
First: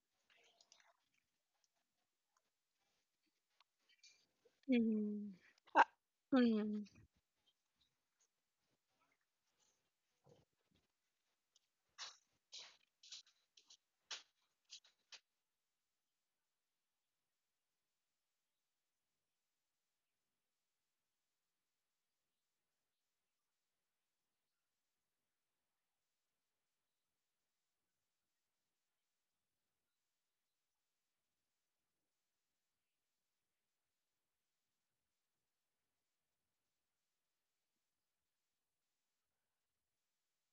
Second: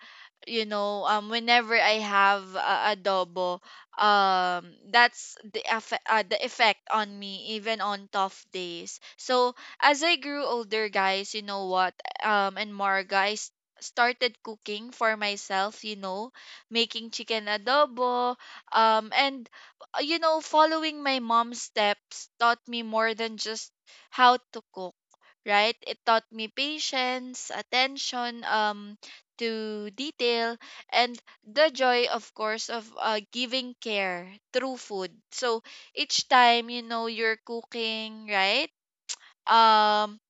Speaker 2: you know, whenever I have adobo, um
Speaker 1: Mm-hmm.
Speaker 2: that's
Speaker 1: Uh,
Speaker 2: the
Speaker 1: mm-hmm.
Speaker 2: effect on me even on tough days. So as I grew older, guys, you know what, and Marga, started cooking for myself, you know, making chicken adobo, and you know, following my mom's steps taught me more than just how to cook, right? It taught me patience, attention to detail, and the joy of course of giving care through food. So each time, you know, you're cooking, right, um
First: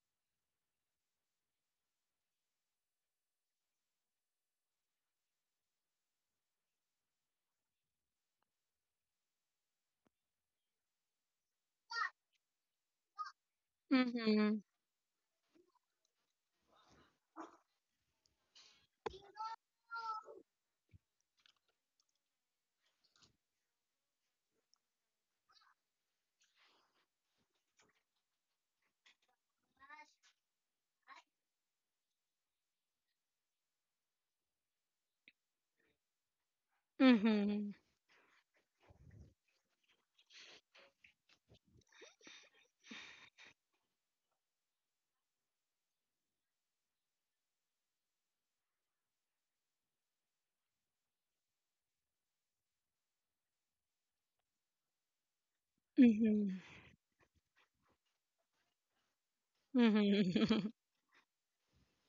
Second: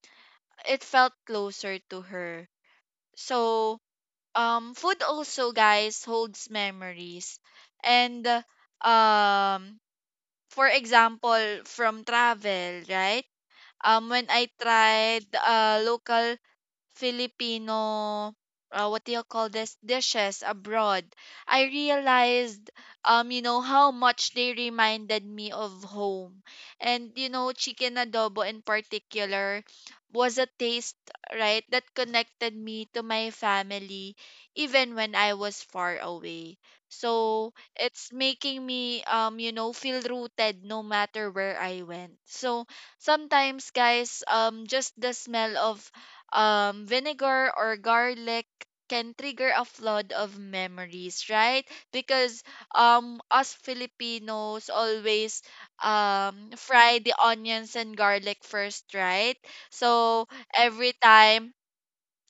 Speaker 2: it felt closer to her. So food also, guys, holds memories and, um for example, from travel, right? When I
Speaker 1: Mm-hmm.
Speaker 2: tried local Filipino what do you call this dishes abroad, I realized you know how much they reminded me of home. And you know, chicken adobo in particular was a taste, right, that connected me to my family even when I was far away. So
Speaker 1: Mm-hmm.
Speaker 2: it's making me, you know, feel rooted no matter where I went. So sometimes, guys, just the smell of vinegar or garlic can trigger a flood of memories, right? Because us Filipinos always
Speaker 1: Mm-hmm.
Speaker 2: fry the onions and garlic first, right? So
Speaker 1: Mm-hmm.
Speaker 2: every time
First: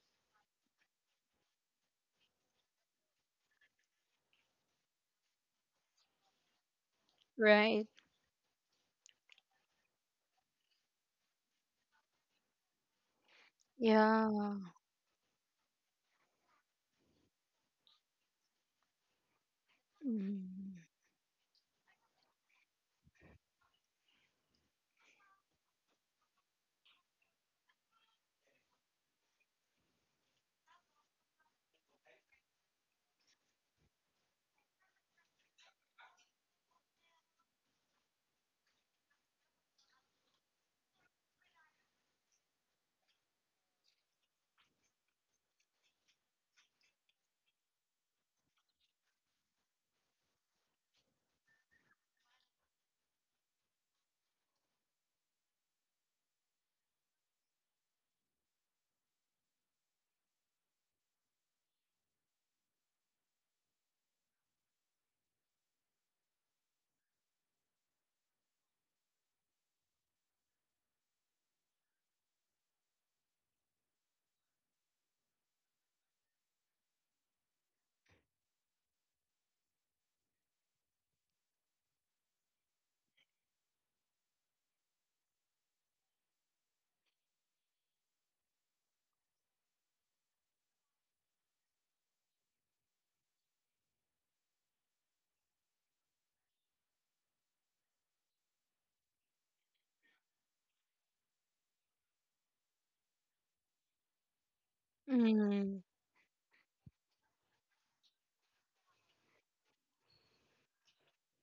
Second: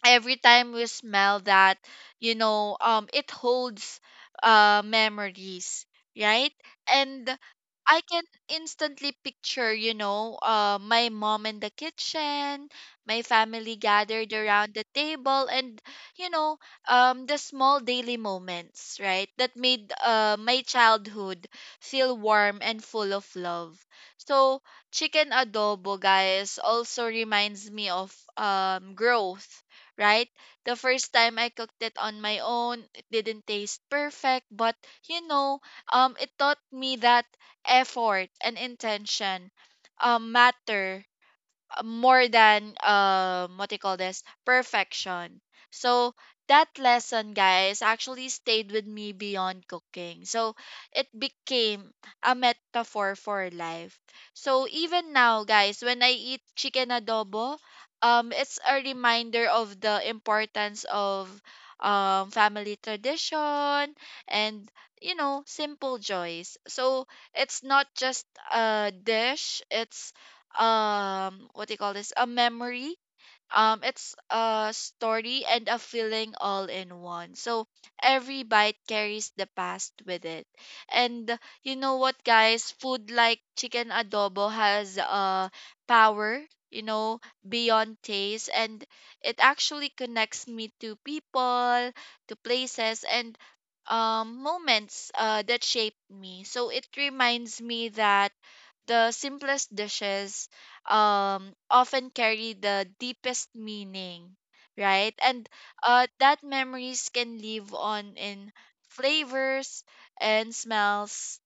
Speaker 2: every time we smell that, you know, it holds memories, right? And
Speaker 1: Right.
Speaker 2: I can instantly picture, you know, my mom in the kitchen, my family gathered
Speaker 1: Yeah.
Speaker 2: around the table, and, you know, the small daily moments, right, that made my
Speaker 1: Mm-hmm.
Speaker 2: childhood feel warm and full of love. So, chicken adobo, guys, also reminds me of growth, right? The first time I cooked it on my own, it didn't taste perfect, but, you know, it taught me that effort and intention matter more than what do you call this perfection. So that lesson, guys, actually stayed with me beyond cooking. So it became a metaphor for life. So even now, guys, when I eat chicken adobo, it's a reminder of the importance of family tradition and, you know, simple joys. So it's not just a dish, it's what do you call this a memory, it's a story and a feeling all in one. So every bite carries the past with it. And you know what, guys, food like chicken adobo has power, you know, beyond taste, and it actually connects me to people, to places, and moments that shaped me. So it reminds me that the simplest dishes often carry the deepest meaning, right? And
Speaker 1: Mm-hmm.
Speaker 2: that memories can live on in flavors and smells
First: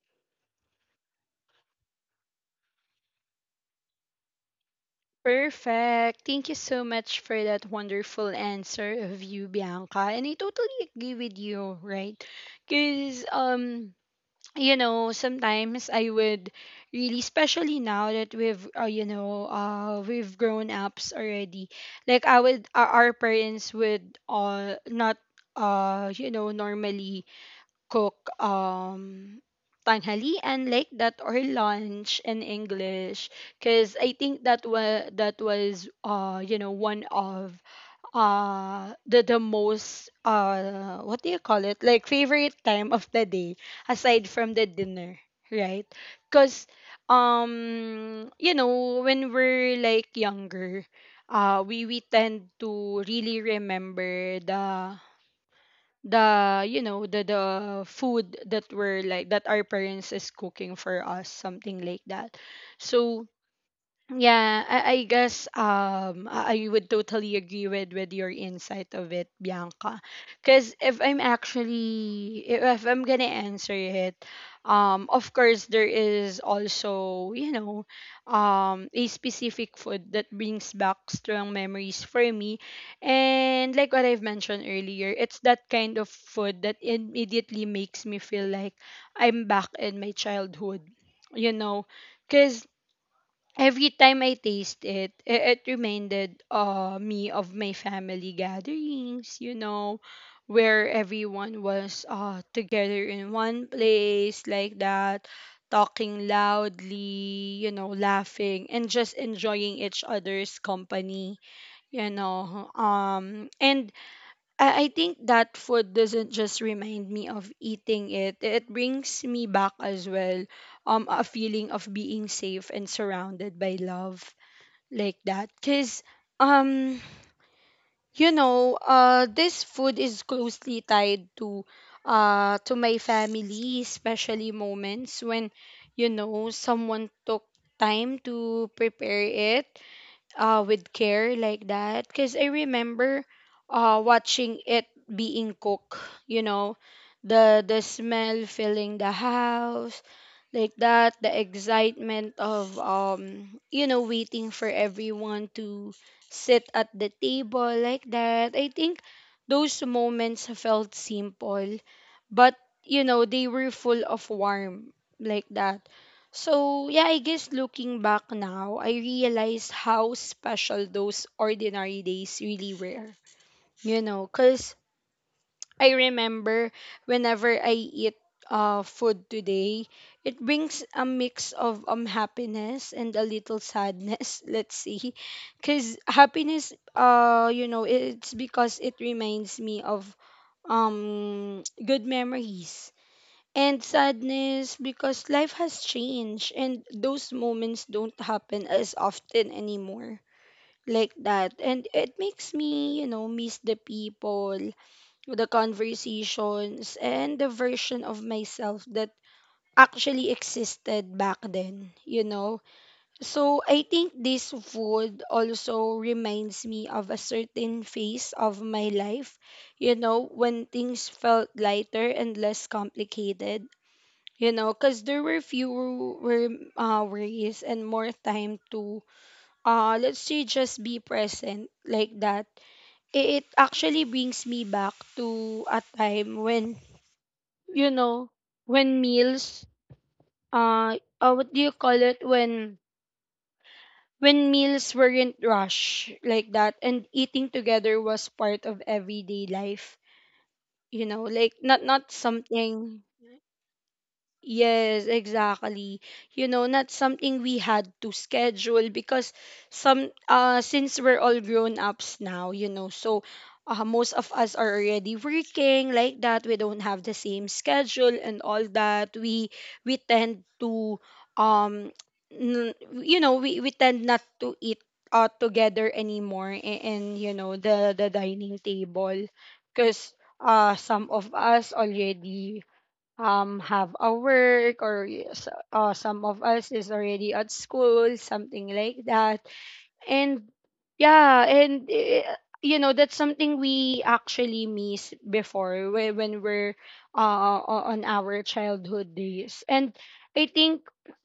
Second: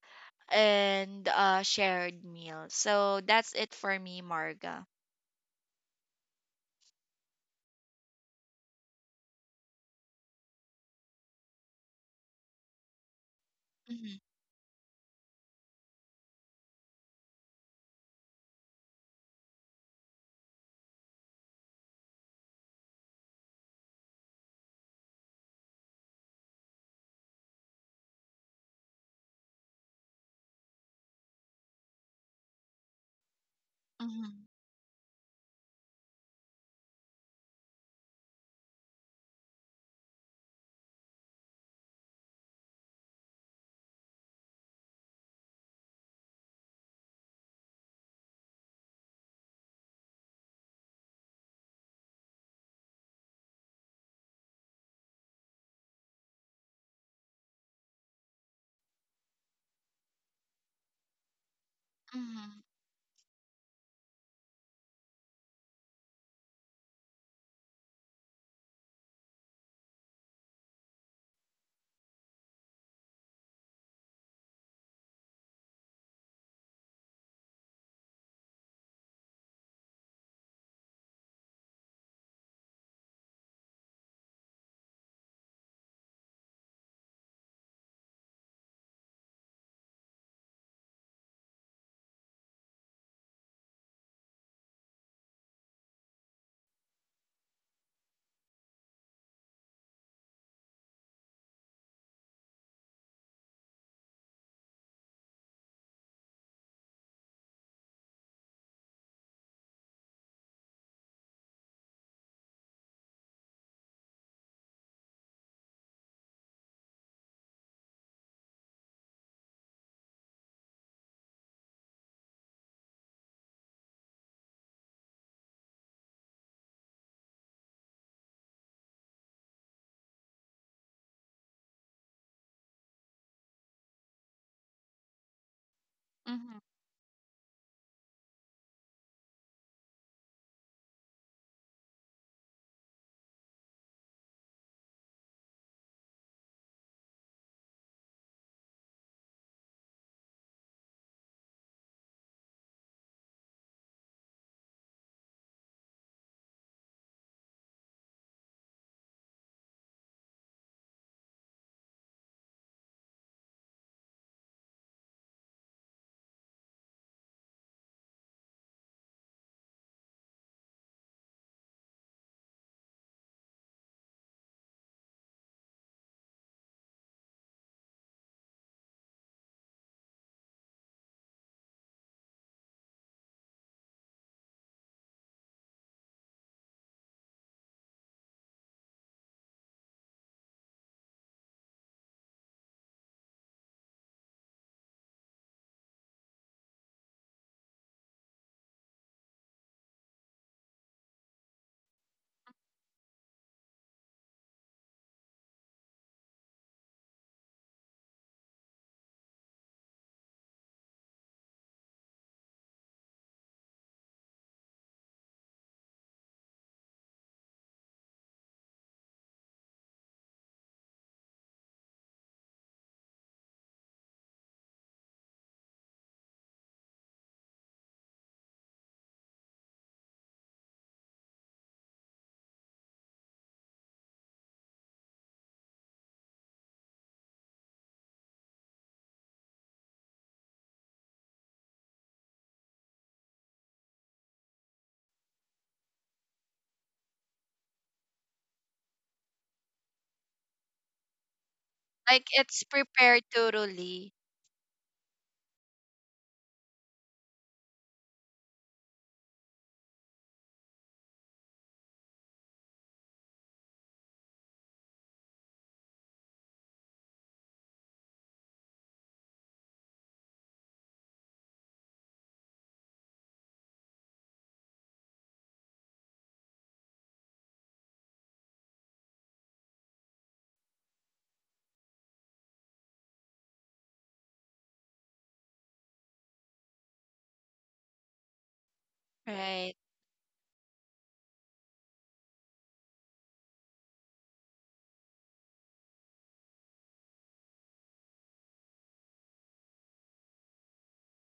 Speaker 2: and shared meals. So that's it for me, Marga.
Speaker 1: Perfect. Thank you so much for that wonderful answer of you, Bianca. And I totally agree with you, right? Because
Speaker 2: Mm-hmm,
Speaker 1: you know, sometimes I would really, especially now that we've grown ups already. Like I would, our parents would not, you know, normally cook tanghalian like that, or lunch in English, because I
Speaker 2: mm-hmm,
Speaker 1: think that was, you know, one of the most what do you call it, like favorite time of the day aside from the dinner, right? Because you know when we're like younger, we tend to really remember the the food that we're like that our parents is cooking for us, something like that.
Speaker 2: mm-hmm,
Speaker 1: So yeah, I guess I would totally agree with your insight of it, Bianca. Because if I'm actually, if I'm gonna answer it, of course there is also you know a specific food that brings back strong memories for me, and like what I've mentioned earlier, it's that kind of food that immediately makes me feel like I'm back in my childhood. You know, because every time I taste it, it reminded me of my family gatherings, you know, where everyone was together in one place like that, talking loudly, you know, laughing and just enjoying each other's company, you know. And I think that food doesn't just remind me of eating it. It brings me back as well a feeling of being safe and surrounded by love like that. Cause um you know this food is closely tied to my family, especially moments when you know
Speaker 2: mm-hmm.
Speaker 1: someone took time to prepare it with care like that, because I remember watching it being cooked, you know, the smell filling the house like that, the excitement of you know waiting for everyone to sit at the table like that. I think those moments felt simple, but you know they were full of warmth like that. So yeah, I guess looking back now I realized how special those ordinary days really were, you know, because I remember whenever I eat food today, it brings a mix of happiness and a little sadness let's see. Because happiness you know it's because it reminds me of good memories, and sadness because life has changed and those moments don't happen as often anymore like that, and it makes me you know miss the people, the conversations, and the version of myself that actually existed back then, you know. So I think this food also reminds me of a certain phase of my life, you know, when things felt lighter and less complicated, you know, because there were fewer worries and more time to let's say just be present like that. It actually brings me back to a time when you know when meals what do you call it when meals weren't rushed like that, and eating together was part of everyday life, you know, like not not
Speaker 2: Like it's
Speaker 1: something.
Speaker 2: prepared thoroughly,
Speaker 1: Yes, exactly. You know, not something we had to schedule because some since we're all grown ups now, you know, so most of us are already working like that. We don't have the same schedule and all that. We tend to um we tend not to eat together anymore in, in the dining table because some of us already have a work or some of us is already at school, something like that.
Speaker 2: right?
Speaker 1: And yeah, you know, that's something we actually miss before when we're on our childhood days. And I think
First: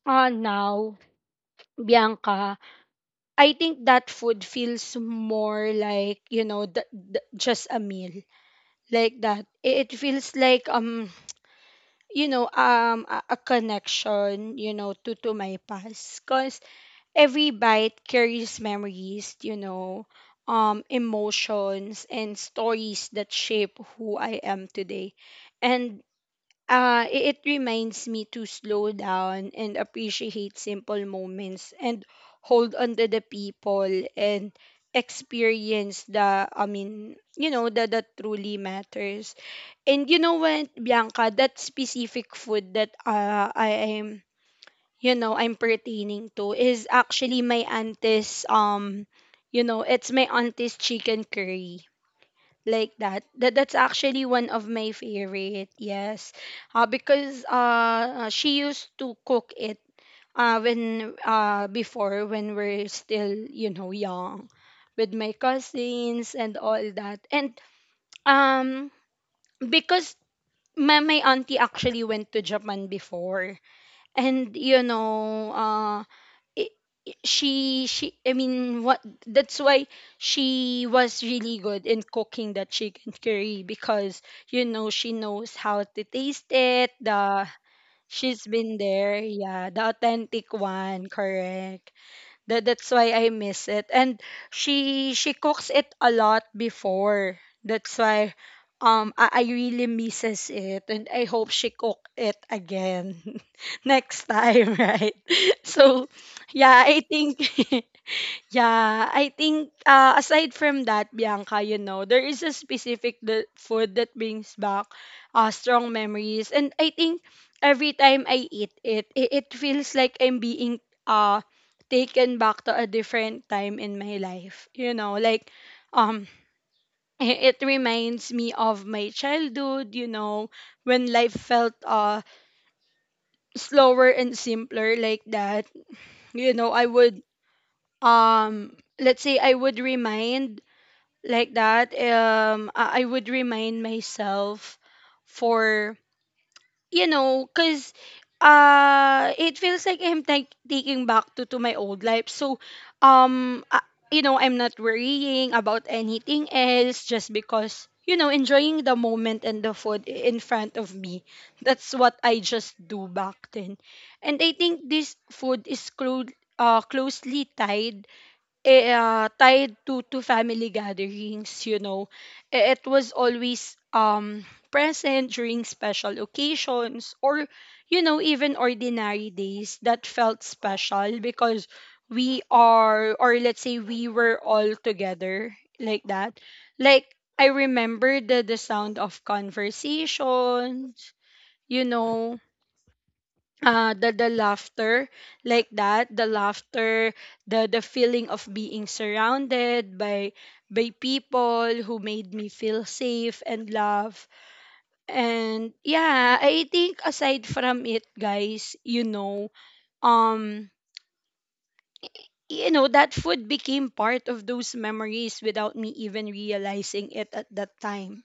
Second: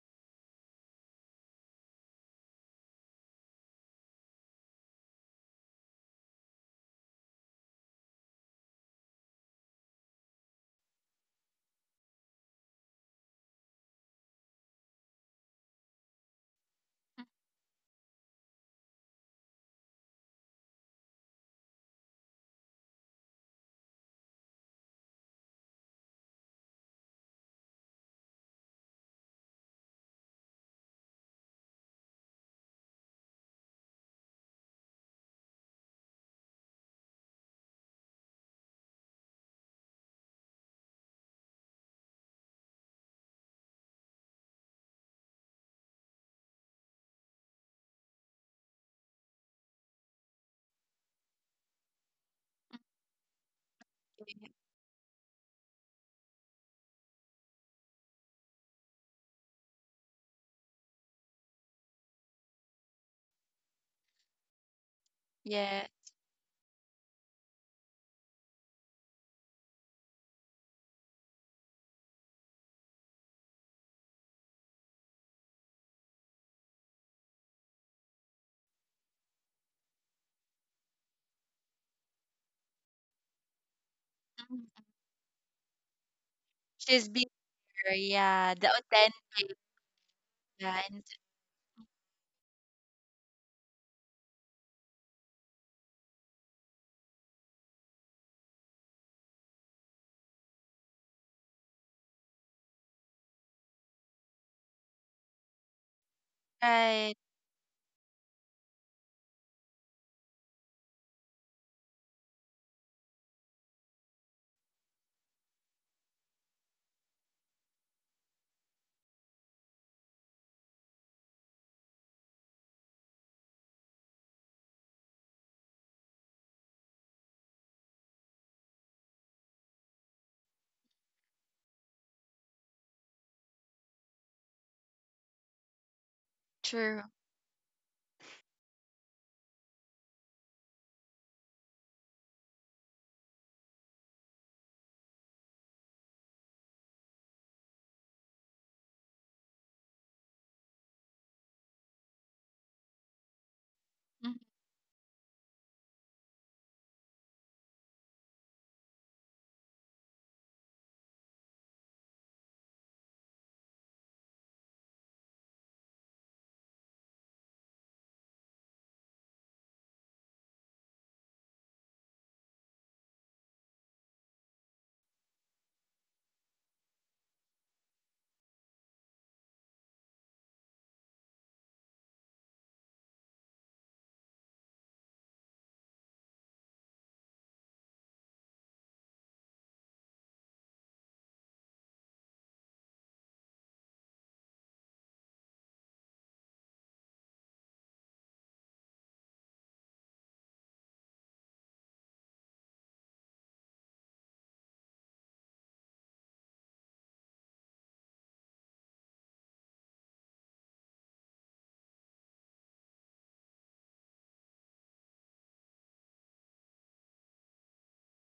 Speaker 1: now, Bianca, I think that food feels more like, you know, just a meal. Like that, it feels like a connection, you know, to my past, because every bite carries memories, you know, emotions and stories that shape who I am today. And it, it reminds me to slow down and appreciate simple moments, and hold on to the people and experience the that truly matters. And you know what, Bianca, that specific food that I am, you know, I'm pertaining to is actually my auntie's, you know, it's my auntie's chicken curry. Like that. That's actually one
Speaker 2: Mhm.
Speaker 1: of my favorite. Yes. Because she used to cook it when before, when we're still, you know, young, with my
Speaker 2: Yeah.
Speaker 1: cousins and all that. And um because my auntie actually went to Japan before, and you know, I I- she I mean, what that's why she was really good in cooking that chicken curry, because you
Speaker 2: Mhm.
Speaker 1: know, she knows how to taste it.
Speaker 2: She's bigger,
Speaker 1: The She's
Speaker 2: yeah. The
Speaker 1: been there,
Speaker 2: authentic,
Speaker 1: yeah, the authentic
Speaker 2: yeah. And.
Speaker 1: one, correct. That that's why I miss it. And she cooks it a lot before. That's why I really misses it, and I hope she cook it again next time, right? So yeah, I
Speaker 2: Right.
Speaker 1: think yeah, I think aside from that, Bianca, you know, there is a specific the food that brings back strong memories. And I think every time I eat it, it, it feels like I'm being uh, taken back to a different time in my life. You know, like um, it, it reminds me of my childhood, you know, when life felt slower and simpler, like that. You know, I
Speaker 2: True.
Speaker 1: would, let's say I would remind like that, I would remind myself for, you know, because it feels like I'm tak taking back to my old life. So um uh, you
Speaker 2: Mhm.
Speaker 1: know, I'm not worrying about anything else, just because, you know, enjoying the moment and the food in front of me. That's what I just do back then. And I think this food is closely tied tied to family gatherings, you know. It was always present during special occasions, or you know, even ordinary days that felt special, because we are, or let's say we were all together like that. Like, I remember the sound of conversations, you know, the laughter, like that, the laughter, the feeling of being surrounded by people who made me feel safe and love. And yeah, I think aside from it, guys, you know, um you know, that food became part of those memories without me even realizing it at that time,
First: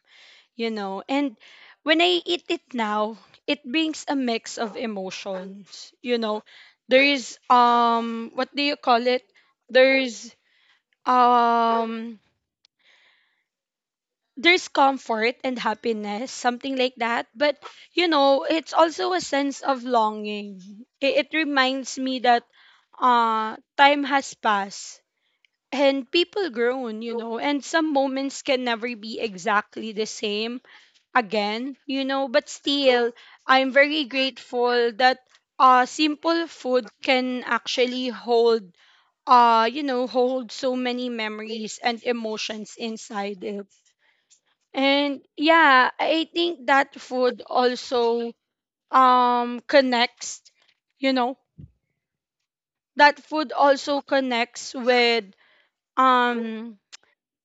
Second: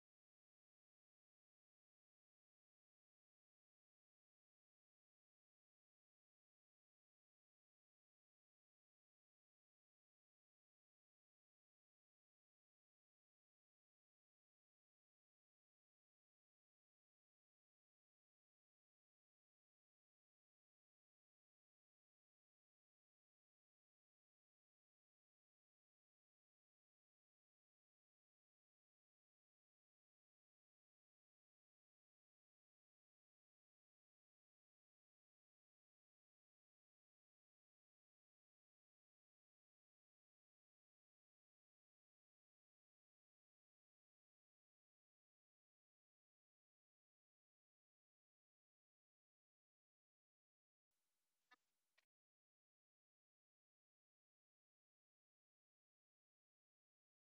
Speaker 1: you know. And when I eat it now, it brings a mix of emotions, you know. There is what do you call it? There's um there's comfort and happiness, something like that. But you know, it's also a sense of longing. It reminds me that time has passed, and people grown, you know, and some moments can never be exactly the same again, you know. But still, I'm very grateful that simple food can actually hold, you know, hold so many memories and emotions inside it. And yeah, I think that food also connects, you know, that food also connects with um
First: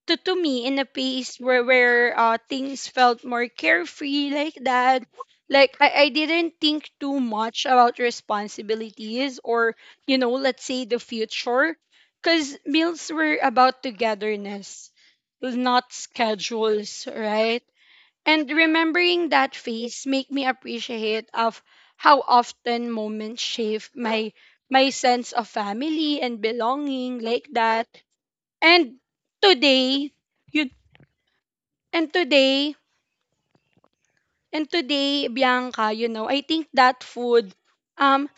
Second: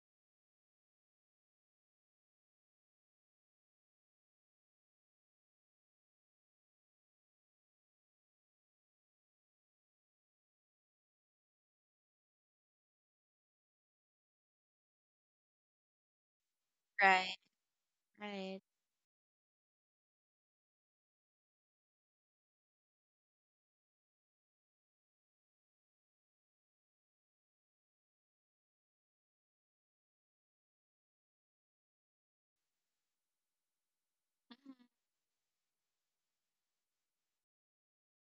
Speaker 1: to me, in a place where where things felt more carefree, like that. Like, I didn't think too much about responsibilities or, you know, let's say the future, because meals were about togetherness, not schedules,
Speaker 2: Right.
Speaker 1: right? And
Speaker 2: Right.
Speaker 1: remembering that phase make me appreciate of how often moments shape my my sense of family and belonging, like that. And today, you and today,
Speaker 2: Mhm.
Speaker 1: and today, Bianca, you know, I think um,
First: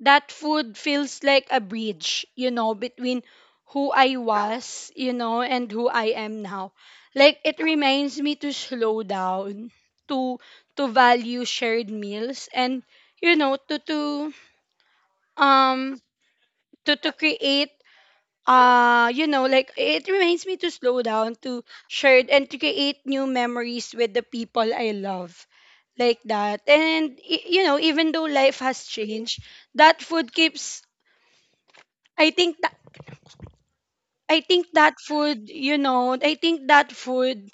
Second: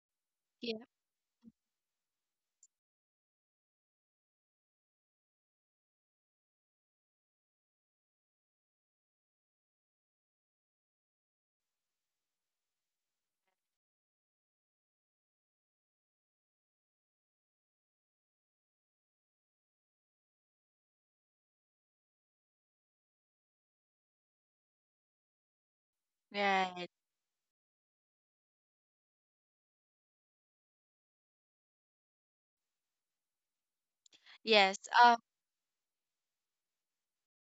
Speaker 1: that food
Speaker 2: Yeah.
Speaker 1: feels like a bridge, you know, between who I was, you know, and who I am now. Like, it reminds me to slow down, to to value shared meals, and you know, um to create you know, like it reminds me to slow down, to share, and to create new memories with the people I love, like that.
Speaker 2: Right.
Speaker 1: And you know, even though life has changed, that food keeps, I think that, I think
Speaker 2: Yes.
Speaker 1: that
Speaker 2: Um.
Speaker 1: food you know I think that food,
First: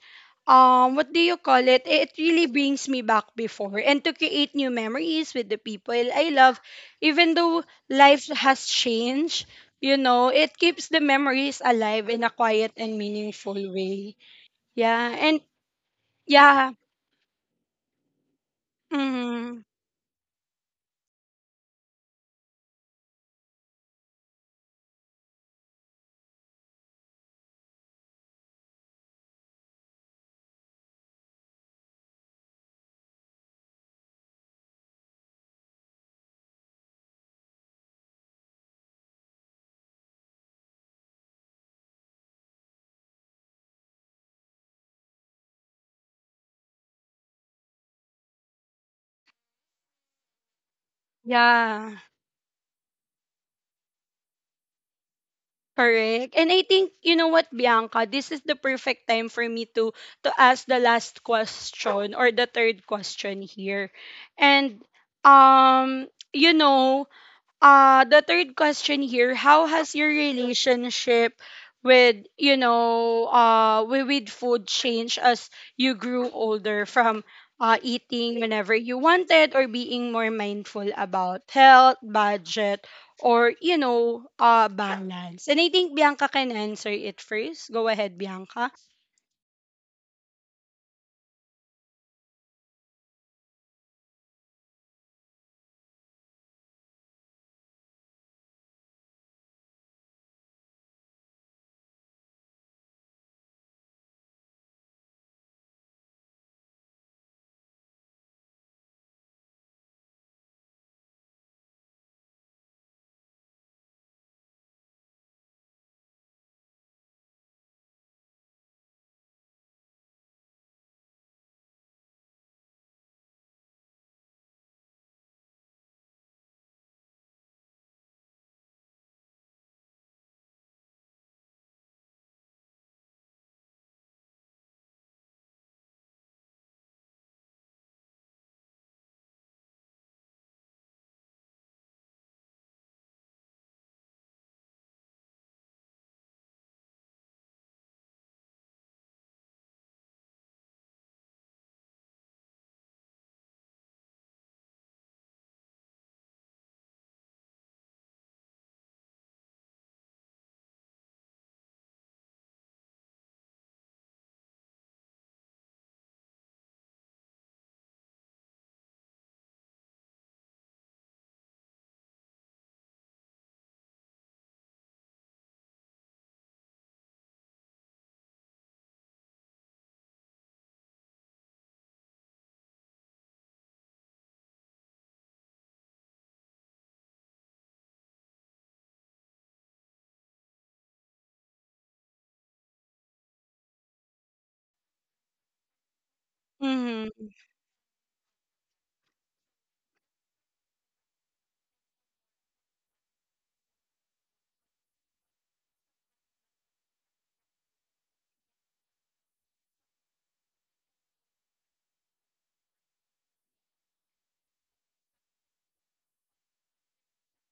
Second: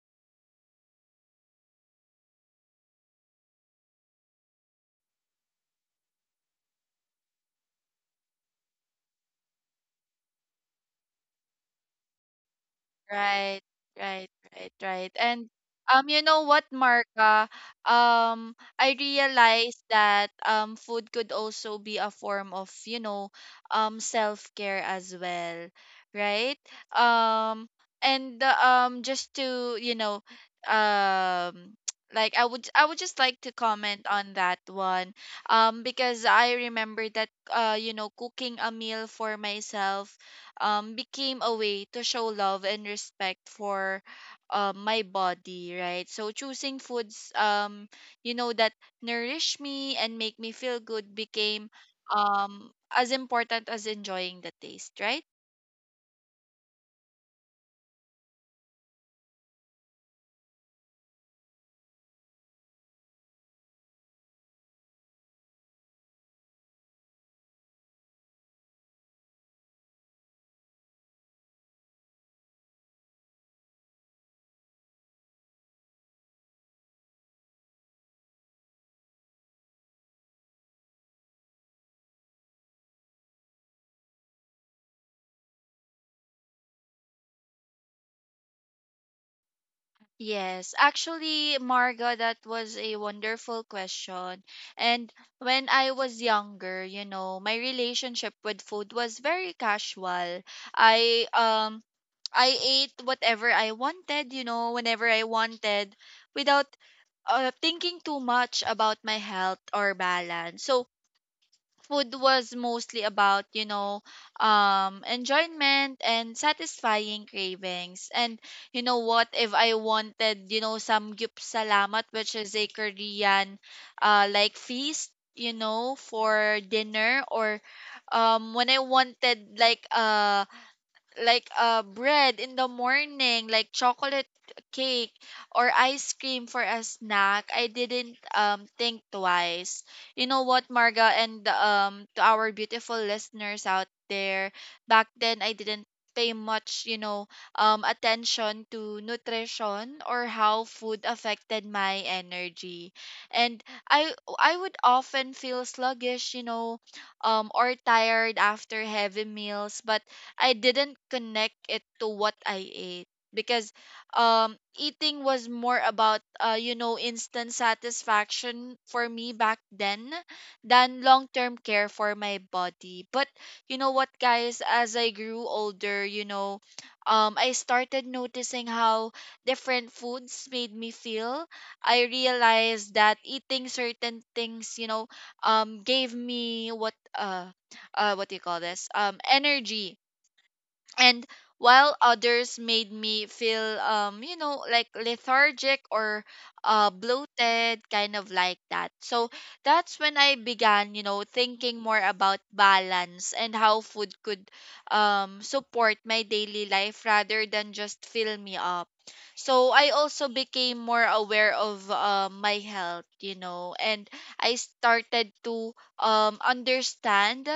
Speaker 1: what do you call it, it really brings me back before, and to create new memories with the people I love, even though life has changed, you know, it keeps the memories alive in a quiet and meaningful
Speaker 2: Right.
Speaker 1: way.
Speaker 2: Right. Right.
Speaker 1: Yeah.
Speaker 2: Right.
Speaker 1: And
Speaker 2: And you know what,
Speaker 1: yeah.
Speaker 2: Marka? I
Speaker 1: Mm,
Speaker 2: realized that food could also be a form of, you know, self care as well, right? Um, and just to, you know, um. I would just like to comment on that one, because I remember that, you know, cooking a meal for myself became a way to show love and respect for my body, right? So choosing foods, you know, that nourish me and make me feel good became
Speaker 1: yeah,
Speaker 2: as important as enjoying the taste, right?
Speaker 1: correct. And I think, you know what, Bianca, this is the perfect time for me to ask the last question, or the third question here. And you know, the third question here, how has your relationship with, you know, with food changed as you grew older? From eating whenever you wanted, or being more mindful about health, budget, or you know, balance? And I think Bianca can answer it first. Go ahead, Bianca.
Speaker 2: Yes, actually, Marga, that was a wonderful question. And when I was younger, you know, my relationship with food was very casual. I um I ate whatever I wanted, you know, whenever I wanted without thinking too much about my health or balance. So food was mostly about, you know, enjoyment and satisfying cravings. And you know what, if I wanted, you know, some gyup salamat, which is a Korean like feast, you know, for dinner, or when I wanted like, bread in the morning, like chocolate cake or ice cream for a snack, I didn't think twice. You know what, Marga, and to our beautiful listeners out there, back then I didn't pay much, you know, attention to nutrition or how food affected my energy. And I would often feel sluggish, you know, or tired after heavy meals, but I didn't connect it to what I ate, because eating was more about, you know, instant satisfaction for me back then than long-term care for my body. But you know what, guys, as I grew older, you know, I started noticing how different foods made me feel. I realized that eating certain things, you know, gave me what do you call this? Energy, and while others made me feel, you know, like lethargic or
Speaker 1: Mhm.
Speaker 2: bloated kind of like that. So that's when I began, you know, thinking more about balance and how food could support my daily life rather than just fill me up. So I also became more aware of my health, you know, and I started to understand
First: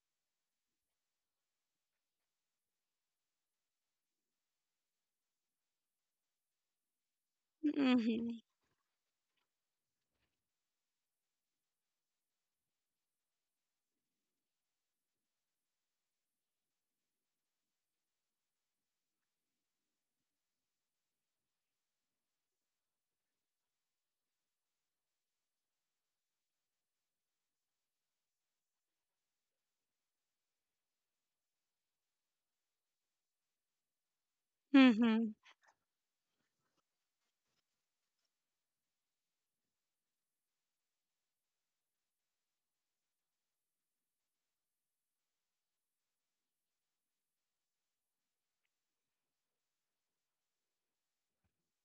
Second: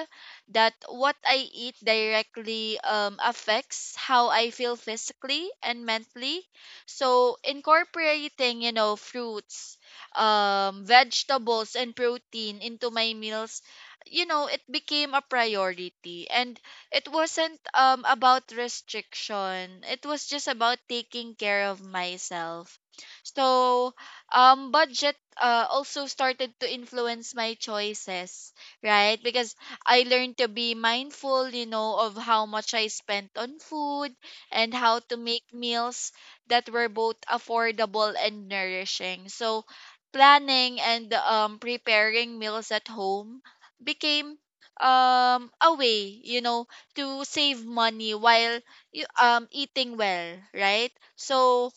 Speaker 2: that what I eat directly affects how I feel physically and mentally. So
Speaker 1: Mhm.
Speaker 2: incorporating, you know, fruits, vegetables, and protein into my meals, you know, it became a priority. And it wasn't about restriction. It was just about taking care of myself. So, budget also started to influence my choices, right? Because I learned to be mindful, you know, of how much I spent on food and how to
Speaker 1: Mhm.
Speaker 2: make meals that were both affordable and nourishing. So planning and preparing meals at home became a way, you know, to save money while you, eating well, right? So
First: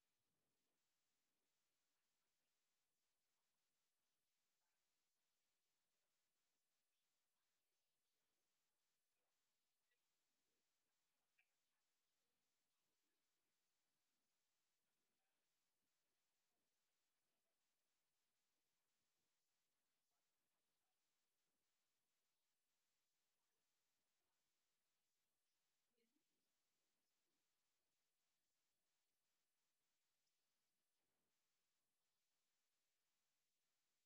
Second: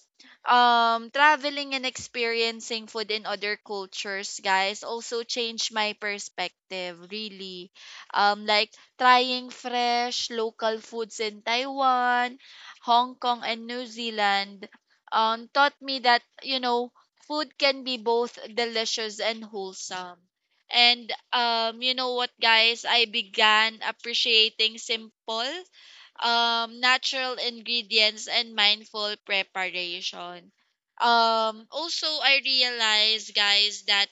Speaker 2: traveling and experiencing food in other cultures, guys, also changed my perspective really. Like trying fresh local foods in Taiwan, Hong Kong, and New Zealand taught me that, you know, food can be both delicious and wholesome. And you know what, guys? I began appreciating simple, natural ingredients and mindful preparation. Also, I realized, guys, that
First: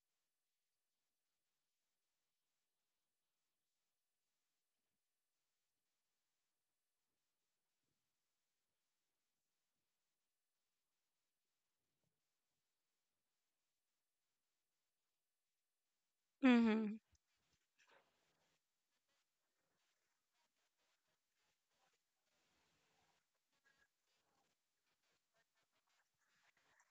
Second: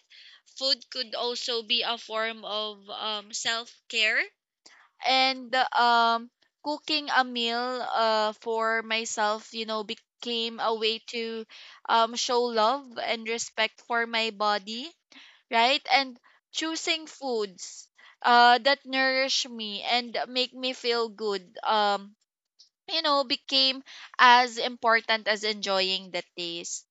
Speaker 2: food could also be a form of self care. And cooking a meal for myself, you know, became a way to show love and respect for my body, right? And
Speaker 1: Mhm.
Speaker 2: choosing foods that nourish me and make me feel good, you know, became as important as enjoying the taste.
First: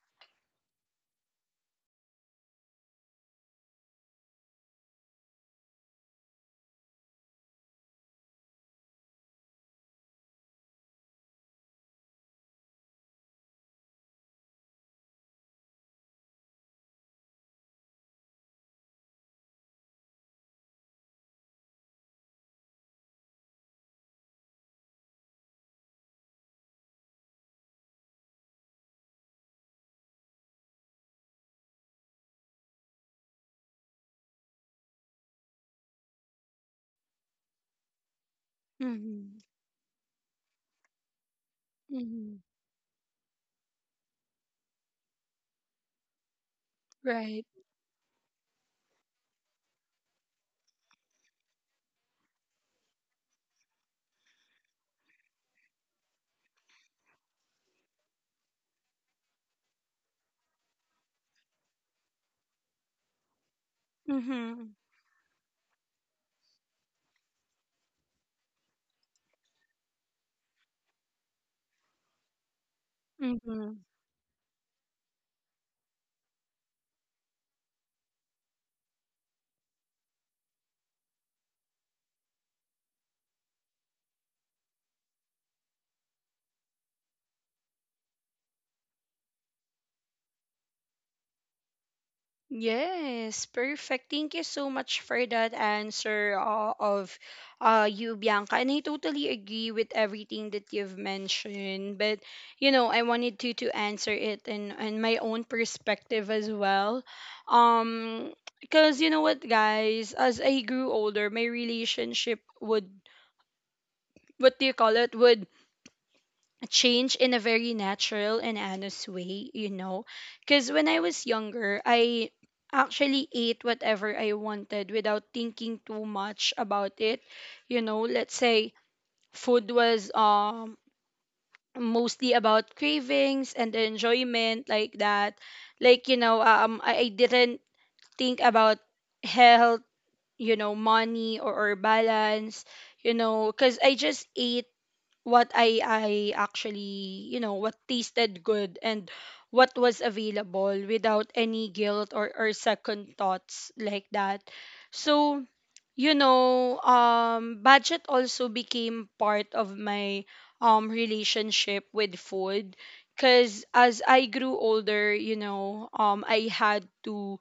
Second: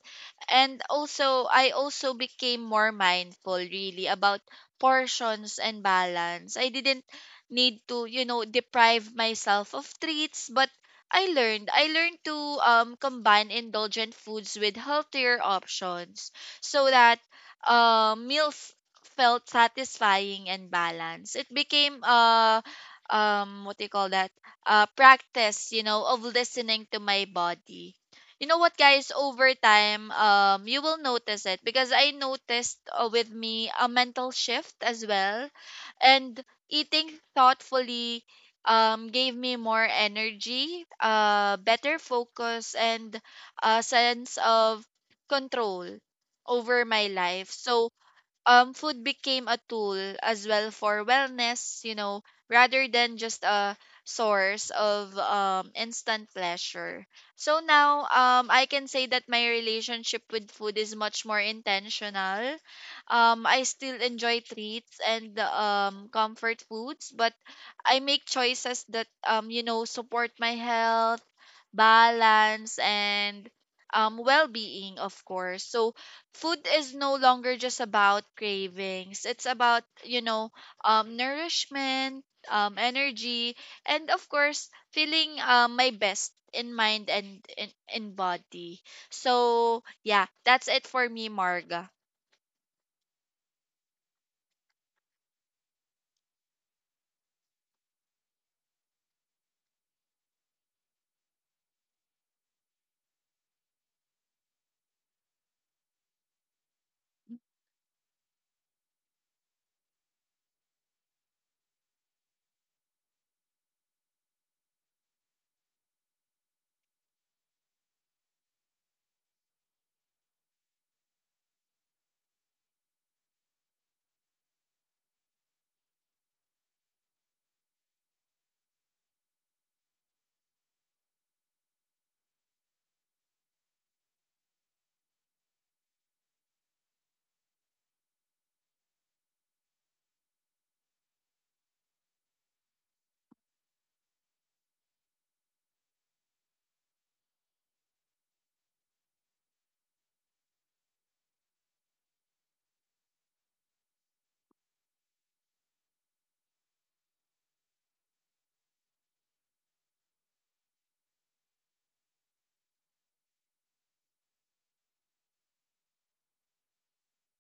Speaker 2: And also I also became more mindful really about portions and balance. I didn't need to, you know, deprive myself of treats, but I learned to combine indulgent foods with healthier options so that meals felt satisfying and balanced. It became what do you call that? Practice, you know, of listening to my body. You know what, guys, over time, you will notice it, because I noticed with me a mental shift as well. And eating thoughtfully gave
Speaker 1: Mhm.
Speaker 2: me more energy, better
Speaker 1: Mhm.
Speaker 2: focus, and a sense of control over my
Speaker 1: Right.
Speaker 2: life. So food became a tool as well for wellness, you know, rather than just a source of instant pleasure. So now I can say that my relationship with food is much more intentional. I still enjoy
Speaker 1: Mhm.
Speaker 2: treats and comfort foods, but I make choices that, you know, support my health, balance, and
Speaker 1: Mhm.
Speaker 2: well-being, of course. So food is no longer just about cravings, it's about, you know, nourishment, energy, and of course feeling my best in mind and in body. So yeah, that's it for me, Marga.
Speaker 1: Yes, perfect. Thank you so much for that answer of you, Bianca. And I totally agree with everything that you've mentioned. But, you know, I wanted to answer it in my own perspective as well. Um, because, you know what, guys, as I grew older, my relationship would, what do you call it, would change in a very natural and honest way, you know. Because when I was younger, I actually ate whatever I wanted without thinking too much about it. You know, let's say food was mostly about cravings and the enjoyment, like that. Like, you know, I didn't think about health, you know, money, or balance, you know, because I just ate what I actually, you know, what tasted good, and what was available, without any guilt or second thoughts, like that. So you know, budget also became part of my relationship with food. Cause as I grew older, you know, I had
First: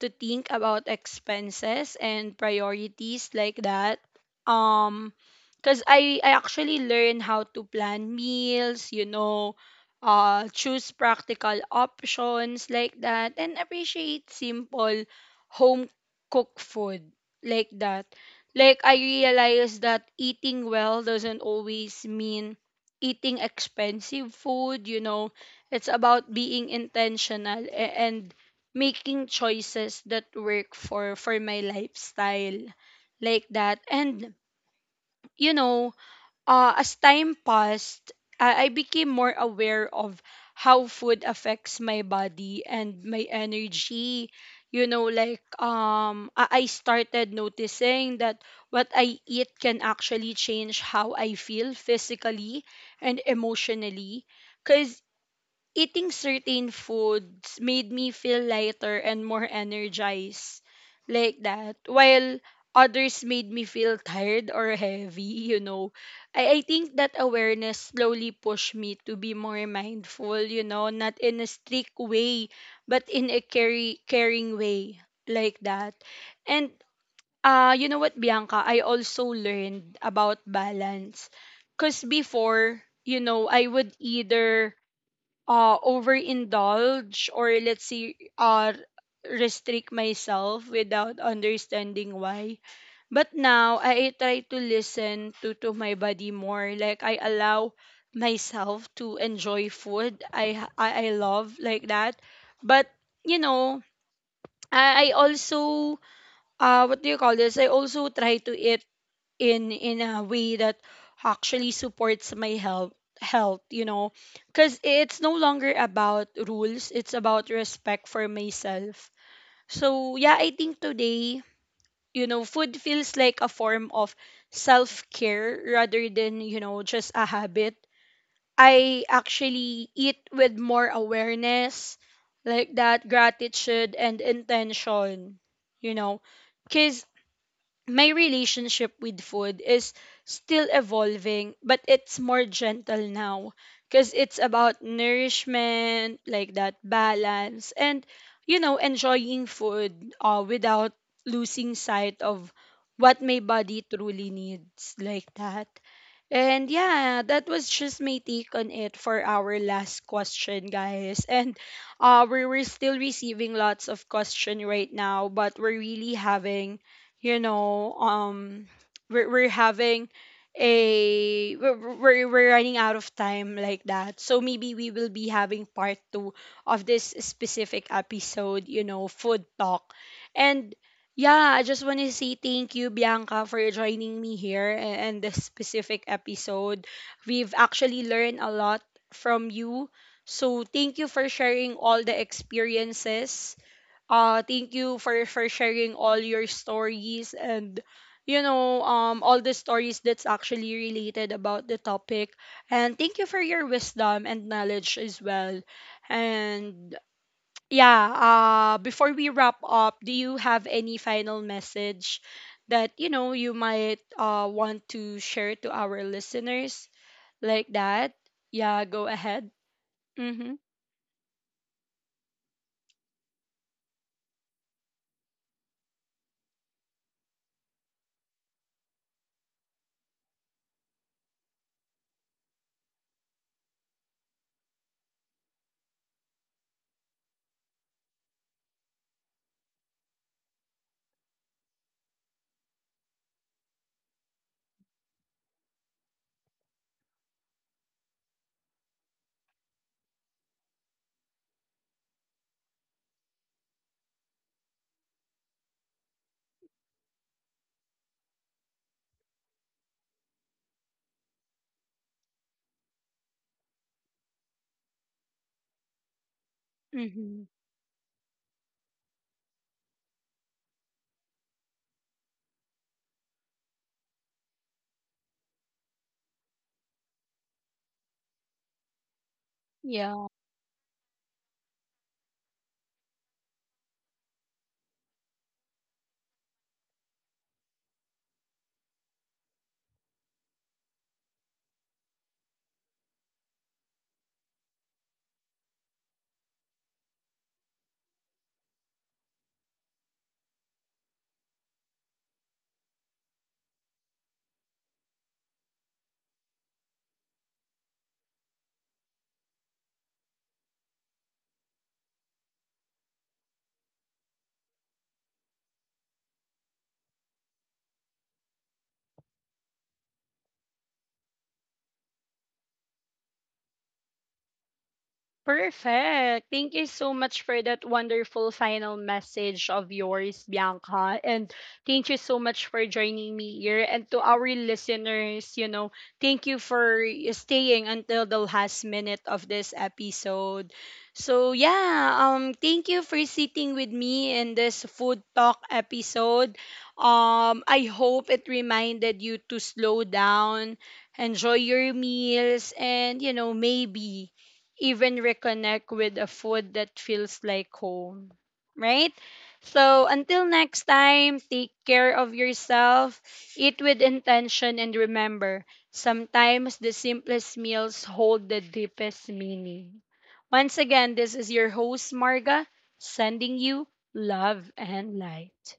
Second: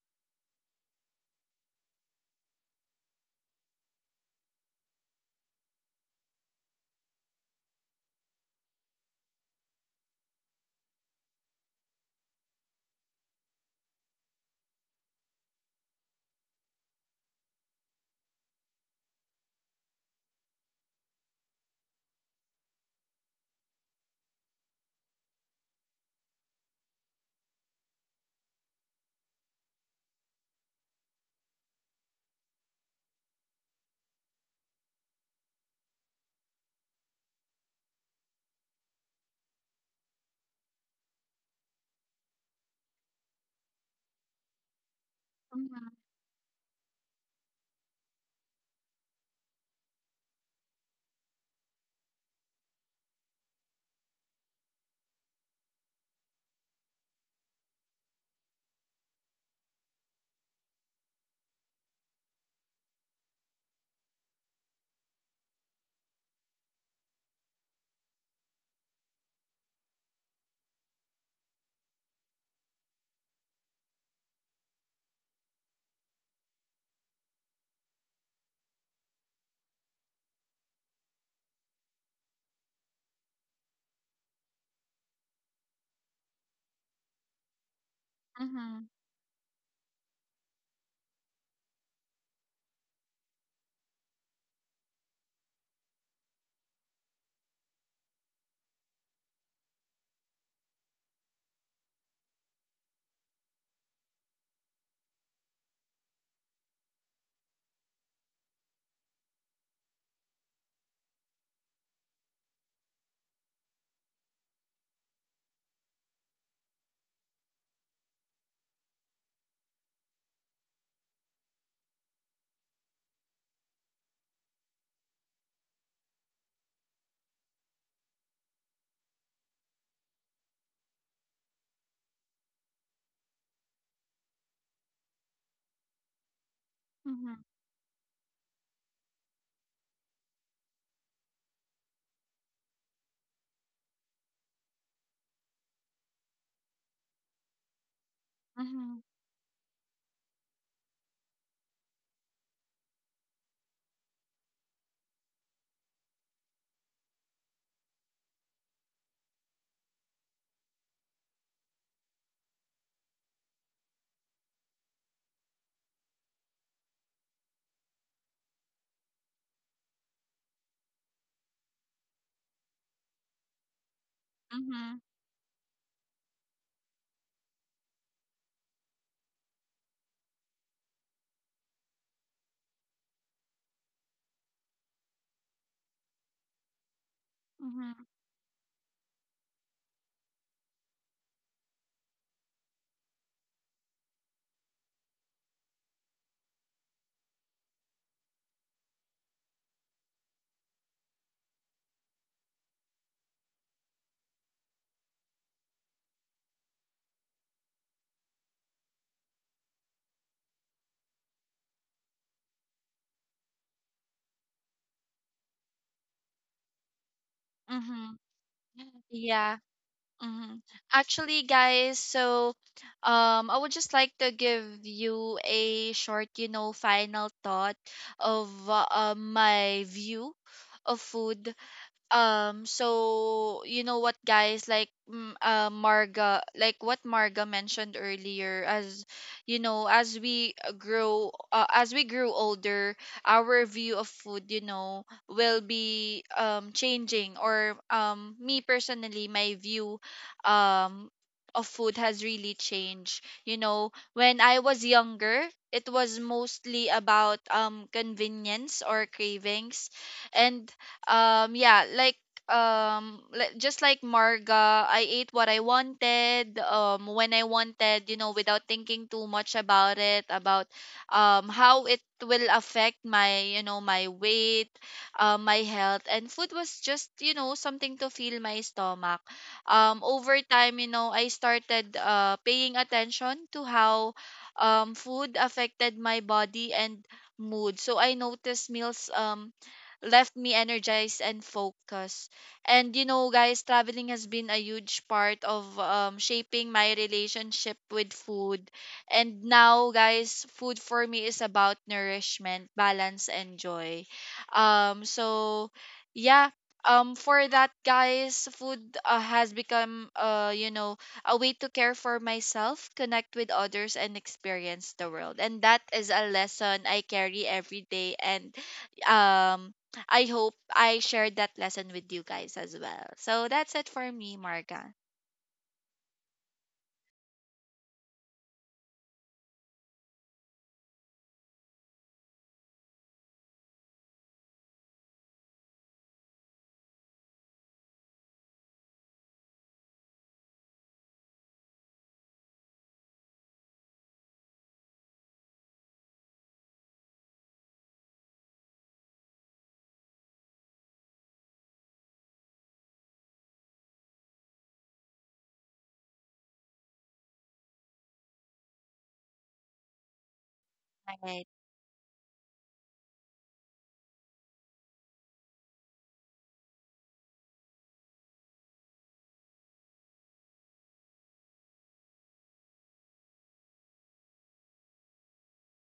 Speaker 1: to think about expenses and priorities, like that. Um, cause I actually learned how to plan meals, you know, choose practical options, like that, and appreciate simple home cooked food, like that. Like, I realized that eating well doesn't always mean eating expensive food, you know. It's about being intentional, and making choices that work for my lifestyle, like that. And you know, as time passed, I became more aware of how food affects my body and my energy. You know, like
Speaker 2: Mm-hmm.
Speaker 1: I started noticing that what I eat can actually change how I feel physically and emotionally. Cause eating certain foods made me feel lighter and more energized, like that, while others made me feel tired or heavy you know, I think that awareness slowly pushed me to be more mindful, you know, not in a strict way, but in a caring way, like that. And you know what, Bianca, I also learned about balance, because before, you know, I would either overindulge, or let's say
Speaker 2: Mm-hmm.
Speaker 1: restrict myself without understanding why. But now I try to listen to my body more. Like, I allow myself to enjoy food I I love, like that. But you know, I also what do you call this, I also try to eat in a way that actually supports my health, you know, because it's no longer about rules, it's about respect for myself. So yeah, I think today, you know, food feels like a form of self-care, rather than, you know, just a habit. I actually eat with more awareness, like that, gratitude and intention, you know, because
Speaker 2: Mm-hmm.
Speaker 1: my relationship with food is still evolving, but it's more gentle now, because it's about nourishment, like that, balance, and you know,
Speaker 2: Mm-hmm.
Speaker 1: enjoying food, without losing sight of what my body truly needs, like that. And yeah, that was just my take on it for our last question, guys. And we we're still receiving lots of question right now, but we're really having, you know, we're having a we're running out of time, like that. So maybe we will be having part 2 of this specific episode, you know, food talk. And yeah, I just want to say thank you, Bianca, for joining me here and this specific episode. We've actually learned a lot from you. So thank you for sharing all the experiences. Thank you for sharing all your stories and you know, all the stories that's actually related about the topic. And thank you for your wisdom and knowledge as well. And yeah, before we wrap up, do you have any final message that you know you might want to share to our listeners, like
Speaker 2: Mm-hmm.
Speaker 1: that? Yeah, go ahead. Mm-hmm.
Speaker 2: Hmm. Actually, guys, so I would just like to give you a short, you know, final thought of my view of food. So you know what, guys, like Marga, like what Marga mentioned earlier, as you know, as we grow as we grew older, our view of food, you know, will be changing. Or me personally, my view um of food has really changed. You know, when I was younger, it was mostly about convenience or cravings. And um yeah like just like Marga, I ate what I wanted, when I
Speaker 1: Mm-hmm.
Speaker 2: wanted, you know, without thinking too much about it, about how it will affect my, you know, my weight, my health. And food was just, you know, something to fill my stomach.
Speaker 1: Yeah.
Speaker 2: Over time, you know, I started paying attention to how food affected my body and mood. So I noticed meals left me energized and focused. And you know, guys, traveling has been a huge part of shaping my relationship with food. And now, guys, food for me is about nourishment, balance, and joy. So yeah. For that, guys, food has become, you know, a way to care for myself, connect with others, and experience the world. And that is a lesson I carry every day. And um I hope I shared that lesson with you guys as well. So that's it for me, Marga.
Speaker 1: Perfect. Thank you so much for that wonderful final message of yours, Bianca. And thank you so much for joining me here. And to our listeners, you know, thank you for staying until the last minute of this episode. So, yeah, thank you for sitting with me in this food talk episode. I hope it reminded you to slow down, enjoy your meals, and, you know, maybe even reconnect with a food that feels like home, right? So until next
Speaker 2: All
Speaker 1: time,
Speaker 2: right.
Speaker 1: take care of yourself, eat with intention, and remember, sometimes the simplest meals hold the deepest meaning. Once again, this is your host, Marga, sending you love and light.